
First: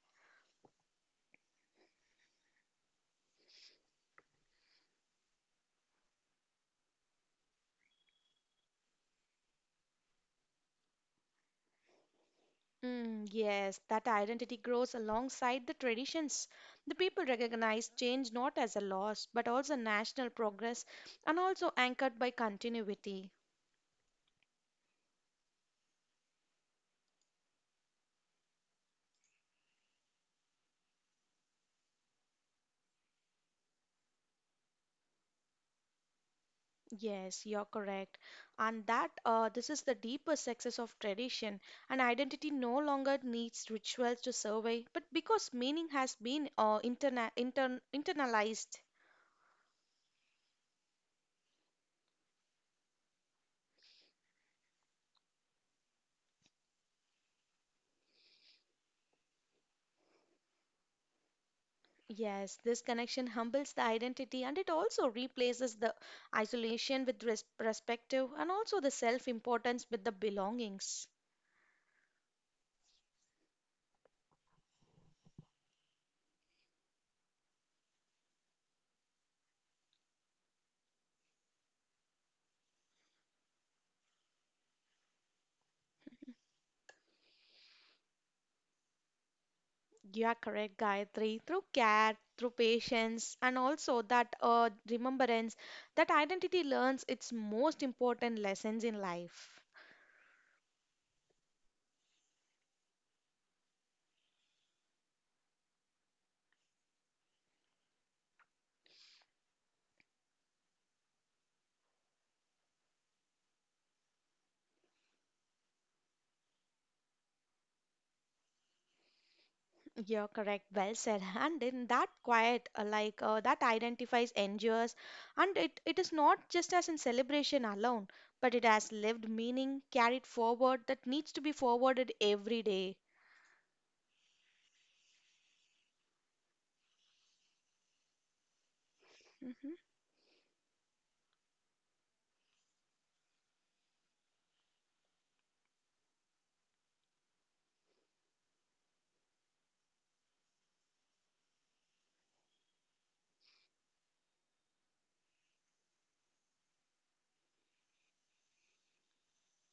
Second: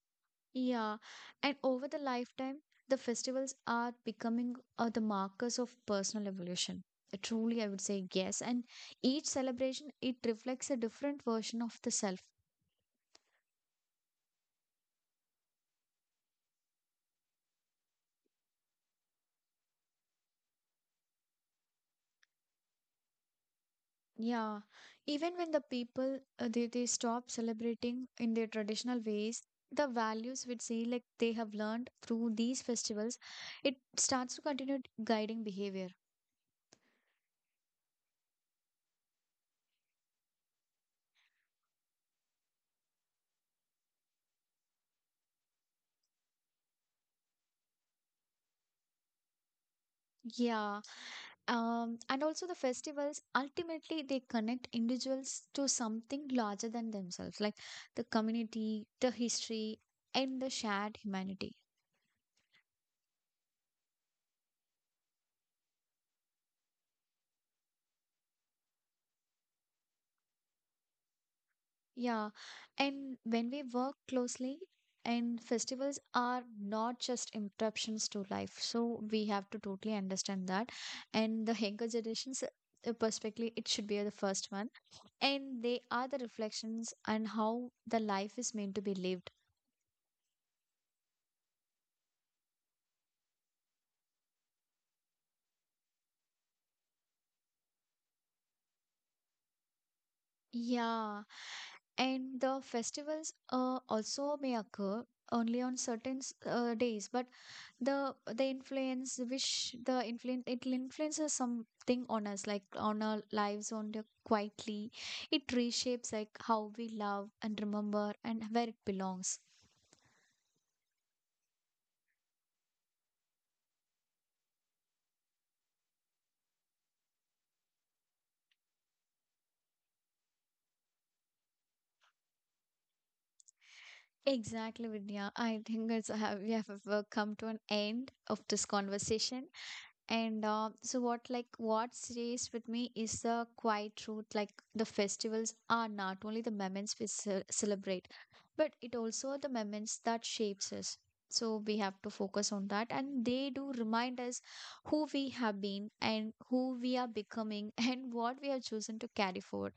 A: Yeah. And over the lifetime, the festivals are becoming uh, the markers of personal evolution. Uh, truly I would say yes. And each celebration, it reflects a different version of the self.
B: Mm, yes, that identity grows alongside the traditions. The people recognize change not as a loss, but also national progress, and also anchored by continuity.
A: Yeah, even when the people, uh, they, they stop celebrating in their traditional ways, the values which say like they have learned through these festivals, it starts to continue guiding behavior.
B: Yes, you're correct. And that uh, this is the deeper success of tradition. An identity no longer needs rituals to survey, but because meaning has been uh, interna intern internalized.
A: Yeah. Um, and also the festivals ultimately, they connect individuals to something larger than themselves, like the community, the history, and the shared humanity.
B: Yes, this connection humbles the identity and it also replaces the isolation with res perspective and also the self-importance with the belongings.
A: Yeah, and when we work closely, and festivals are not just interruptions to life, so we have to totally understand that. And the younger generations, uh, perspectively, it should be the first one, and they are the reflections and how the life is meant to be lived.
B: You are correct, Gayatri. Through care, through patience, and also that uh, remembrance, that identity learns its most important lessons in life.
A: Yeah. And the festivals uh, also may occur only on certain s- uh, days, but the the influence which the influence, it influences something on us, like on our lives, on the quietly. It reshapes like how we love and remember and where it belongs.
B: You're correct, well said. And in that quiet, uh, like uh, that identifies, endures, and it, it is not just as in celebration alone, but it has lived meaning, carried forward, that needs to be forwarded every day.
A: Exactly, Vidya. I think it's have we have uh, come to an end of this conversation. And uh, so what, like what stays with me is the quiet truth. Like the festivals are not only the moments we ce- celebrate, but it also the moments that shapes us. So we have to focus on that, and they do remind us who we have been and who we are becoming and what we have chosen to carry forward.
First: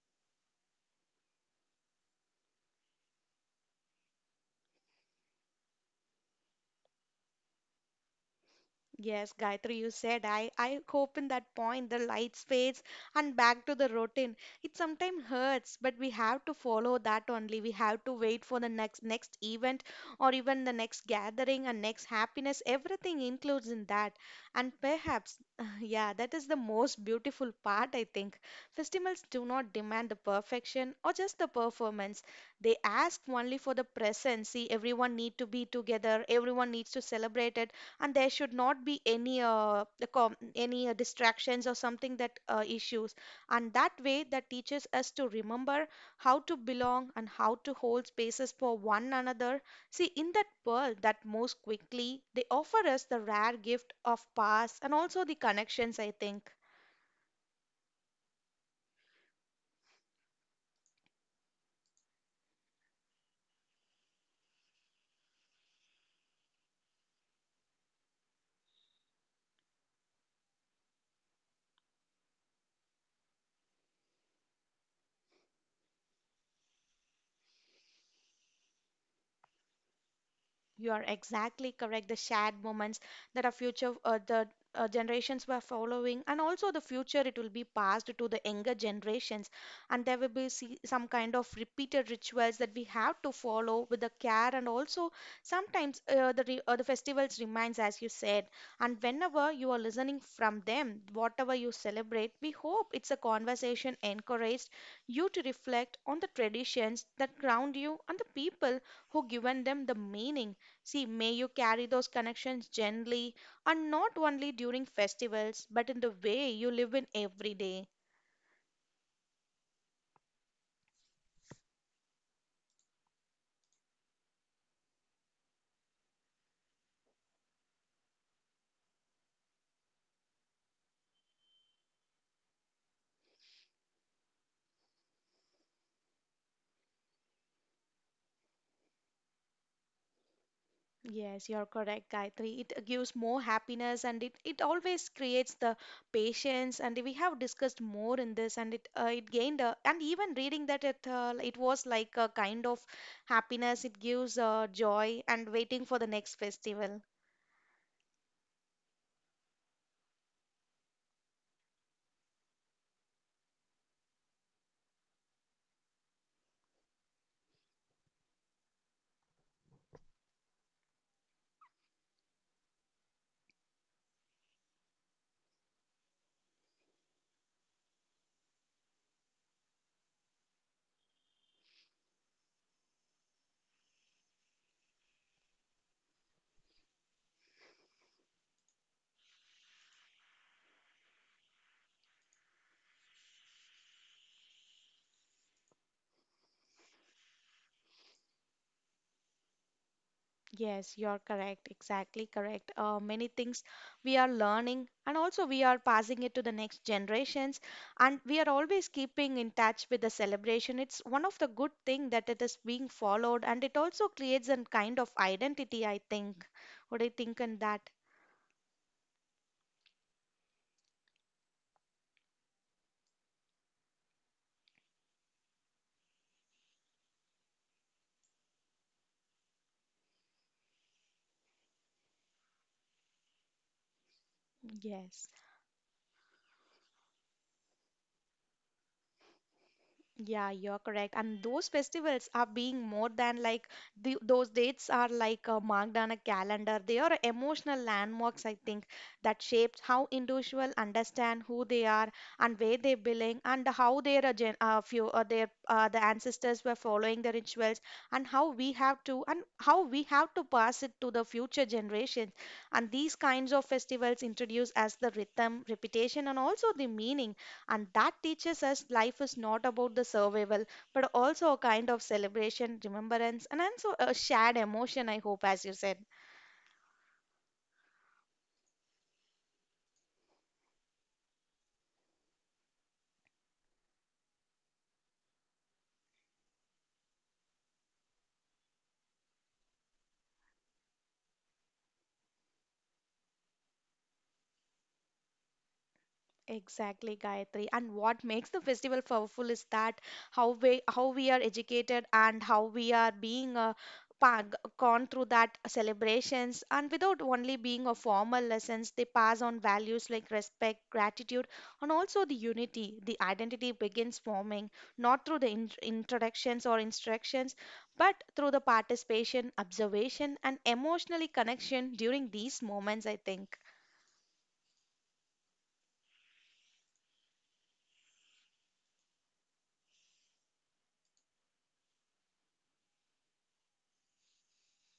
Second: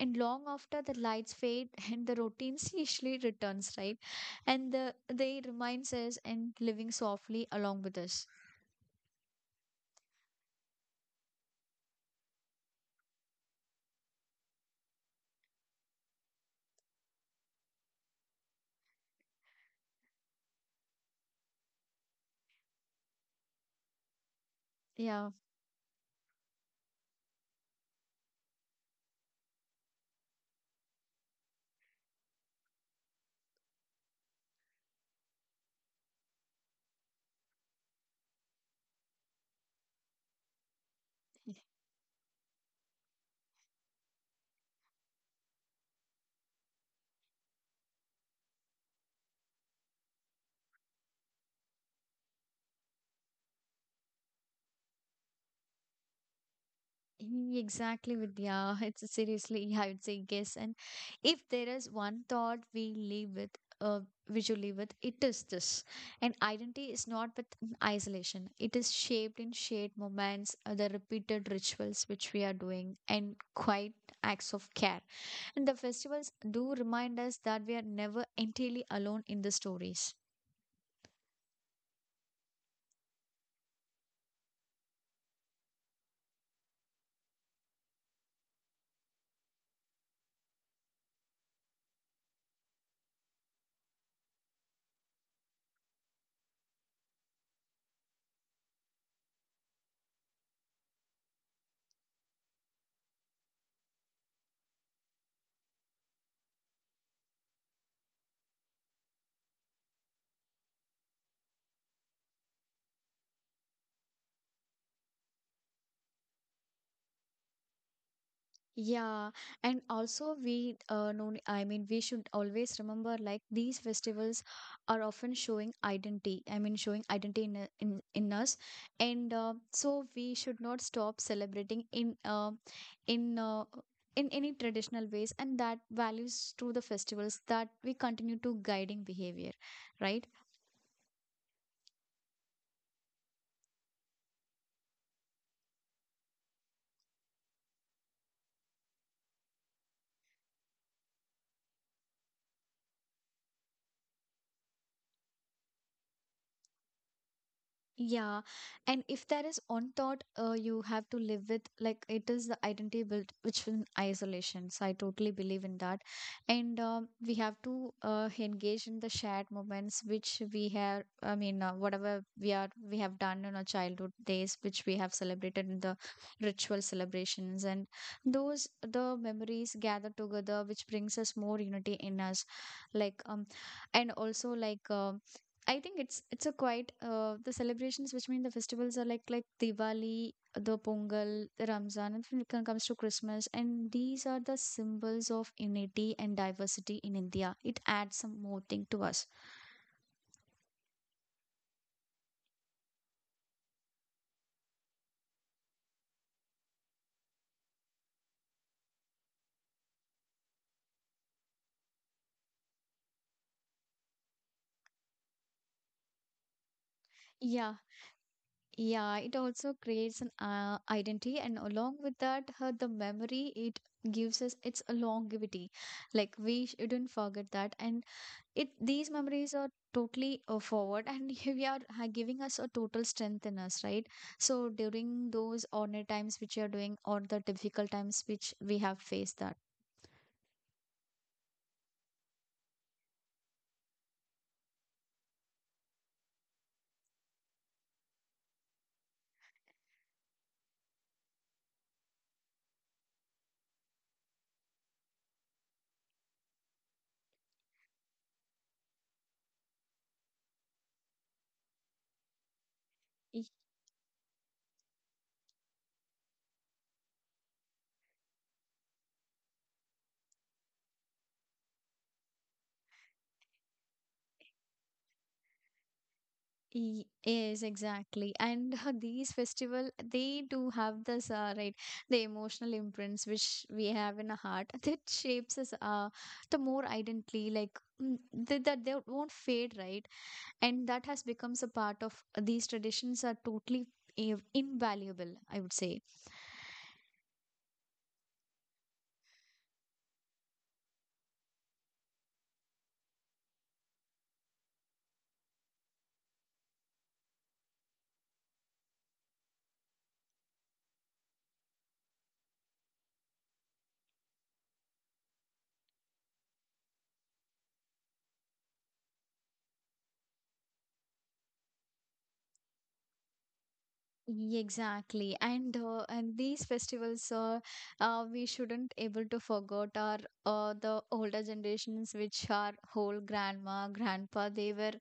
A: And long after the lights fade and the routines usually returns, right? And the they reminds us and living softly along with us.
B: Yes, Gayatri, you said I I hope in that point the lights fades and back to the routine. It sometimes hurts, but we have to follow that only. We have to wait for the next next event or even the next gathering and next happiness. Everything includes in that. And
A: Yeah.
B: perhaps, yeah, that is the most beautiful part, I think. Festivals do not demand the perfection or just the performance. They ask only for the presence. See, everyone need to be together, everyone needs to celebrate it and there should not be any uh, the com- any uh, distractions or something that uh, issues and that way that teaches us to remember how to belong and how to hold spaces for one another. See, in that world that moves quickly, they offer us the rare gift of pause and also the connections, I think.
A: Mm, exactly, Vidya. It's seriously, I would say yes. And if there is one thought we live with, uh, visually with, it is this. And identity is not with in isolation. It is shaped in shared moments, uh, the repeated rituals which we are doing, and quiet acts of care. And the festivals do remind us that we are never entirely alone in the stories.
B: You are exactly correct. The shared moments that our future, uh, the uh, generations were following, and also the future, it will be passed to the younger generations, and there will be see, some kind of repeated rituals that we have to follow with the care, and also sometimes uh, the re, uh, the festivals reminds, as you said, and whenever you are listening from them, whatever you celebrate, we hope it's a conversation encouraged you to reflect on the traditions that ground you and the people who given them the meaning. See, may you carry those connections gently and not only during festivals, but in the way you live in every day.
A: Yeah, and also we, uh, no, I mean, we should always remember, like these festivals are often showing identity. I mean showing identity in a- in, in us, and uh, so we should not stop celebrating in uh, in uh, in any traditional ways, and that values through the festivals that we continue to guiding behavior, right?
B: Yes, you're correct, Gayatri. It gives more happiness and it, it always creates the patience. And we have discussed more in this, and it uh, it gained a, and even reading that it uh, it was like a kind of happiness. It gives uh, joy and waiting for the next festival.
A: Yeah, and if there is one thought uh, you have to live with, like it is the identity built, which in isolation. So I totally believe in that, and um, we have to uh, engage in the shared moments which we have. I mean, uh, whatever we are, we have done in our childhood days, which we have celebrated in the ritual celebrations, and those the memories gathered together, which brings us more unity in us. Like um, and also like um. I think it's it's a quite uh, the celebrations which mean the festivals are like like Diwali, the Pongal, the Ramzan, and when it com- comes to Christmas, and these are the symbols of unity and diversity in India. It adds some more thing to us.
B: Yes, you're correct. Exactly correct. Uh, many things we are learning, and also we are passing it to the next generations, and we are always keeping in touch with the celebration. It's one of the good thing that it is being followed, and it also creates a kind of identity, I think. What do you think on
A: Yeah,
B: that?
A: yeah. It also creates an uh, identity, and along with that, uh, the memory, it gives us its a longevity. Like we shouldn't forget that, and it, these memories are totally uh, forward, and we are ha- giving us a total strength in us, right? So
B: Yes.
A: during those ordinary times which you are doing or the difficult times which we have faced that
B: Yeah, you're correct. And those festivals are being more than like the, those dates are like uh, marked on a calendar. They are emotional landmarks, I think, that shapes how individual understand who they are and where they belong and how their uh, gen uh, few uh, their uh, the ancestors were following the rituals and how we have to and how we have to pass it to the future generations. And these
A: Y-
B: kinds of festivals introduce us the rhythm, repetition, and also the meaning, and that teaches us life is not about the survival, but also a kind of celebration, remembrance, and also a shared emotion, I hope, as you said.
A: y- yes, exactly. And these festival, they do have this, uh, right, the emotional imprints which we have in our heart that shapes us, uh, the more identity, like mm, th- that they won't fade, right? And that has becomes a part of these traditions are totally inv- invaluable, I would say.
B: Exactly, Gayatri. And what makes the festival powerful is that how we how we are educated and how we are being uh, pa- g- gone through that celebrations and without only being a formal lessons, they pass on values like respect, gratitude, and also the unity. The identity begins forming not through the in introductions or instructions, but through the participation, observation, and emotionally connection during these moments, I think.
A: Exactly. And uh, and these festivals, uh, uh, we shouldn't able to forget our uh, the older generations which are whole grandma grandpa. They were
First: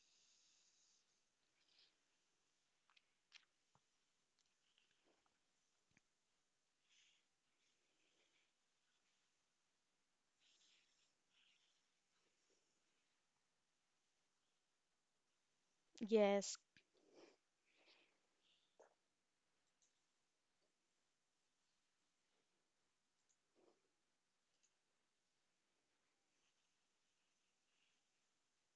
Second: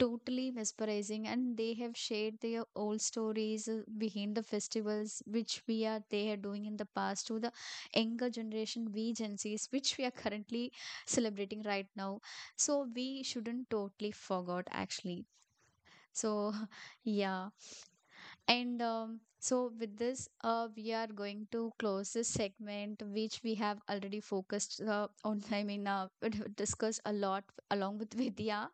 A: totally mesmerizing, and they have shared their old stories uh, behind the festivals which we are they are doing in the past to the younger generation, we gen Z's, which we are currently celebrating right now. So we shouldn't totally forgot actually. So
B: Yes,
A: yeah. And um, so, with this, uh, we are going to close this segment, which we have already focused uh, on. I mean, uh, discussed a lot along with Vidya.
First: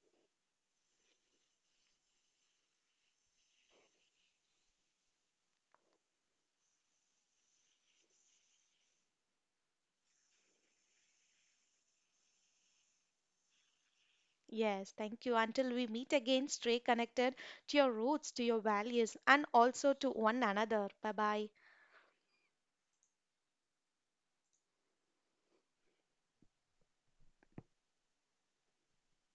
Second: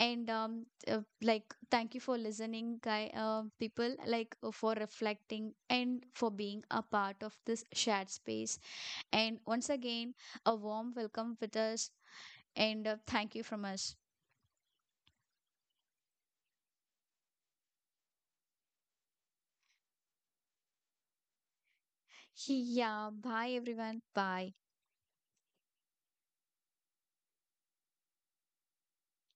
A: And um, uh, like, thank you for listening, guy, uh, people, like, uh, for reflecting and for being a part of this shared space. And once again, a warm welcome with us. And uh, thank you from us.
B: Yes, thank you. Until we meet again, stay connected to your roots, to your values, and also to one another. Bye bye.
A: Yeah, bye everyone. Bye.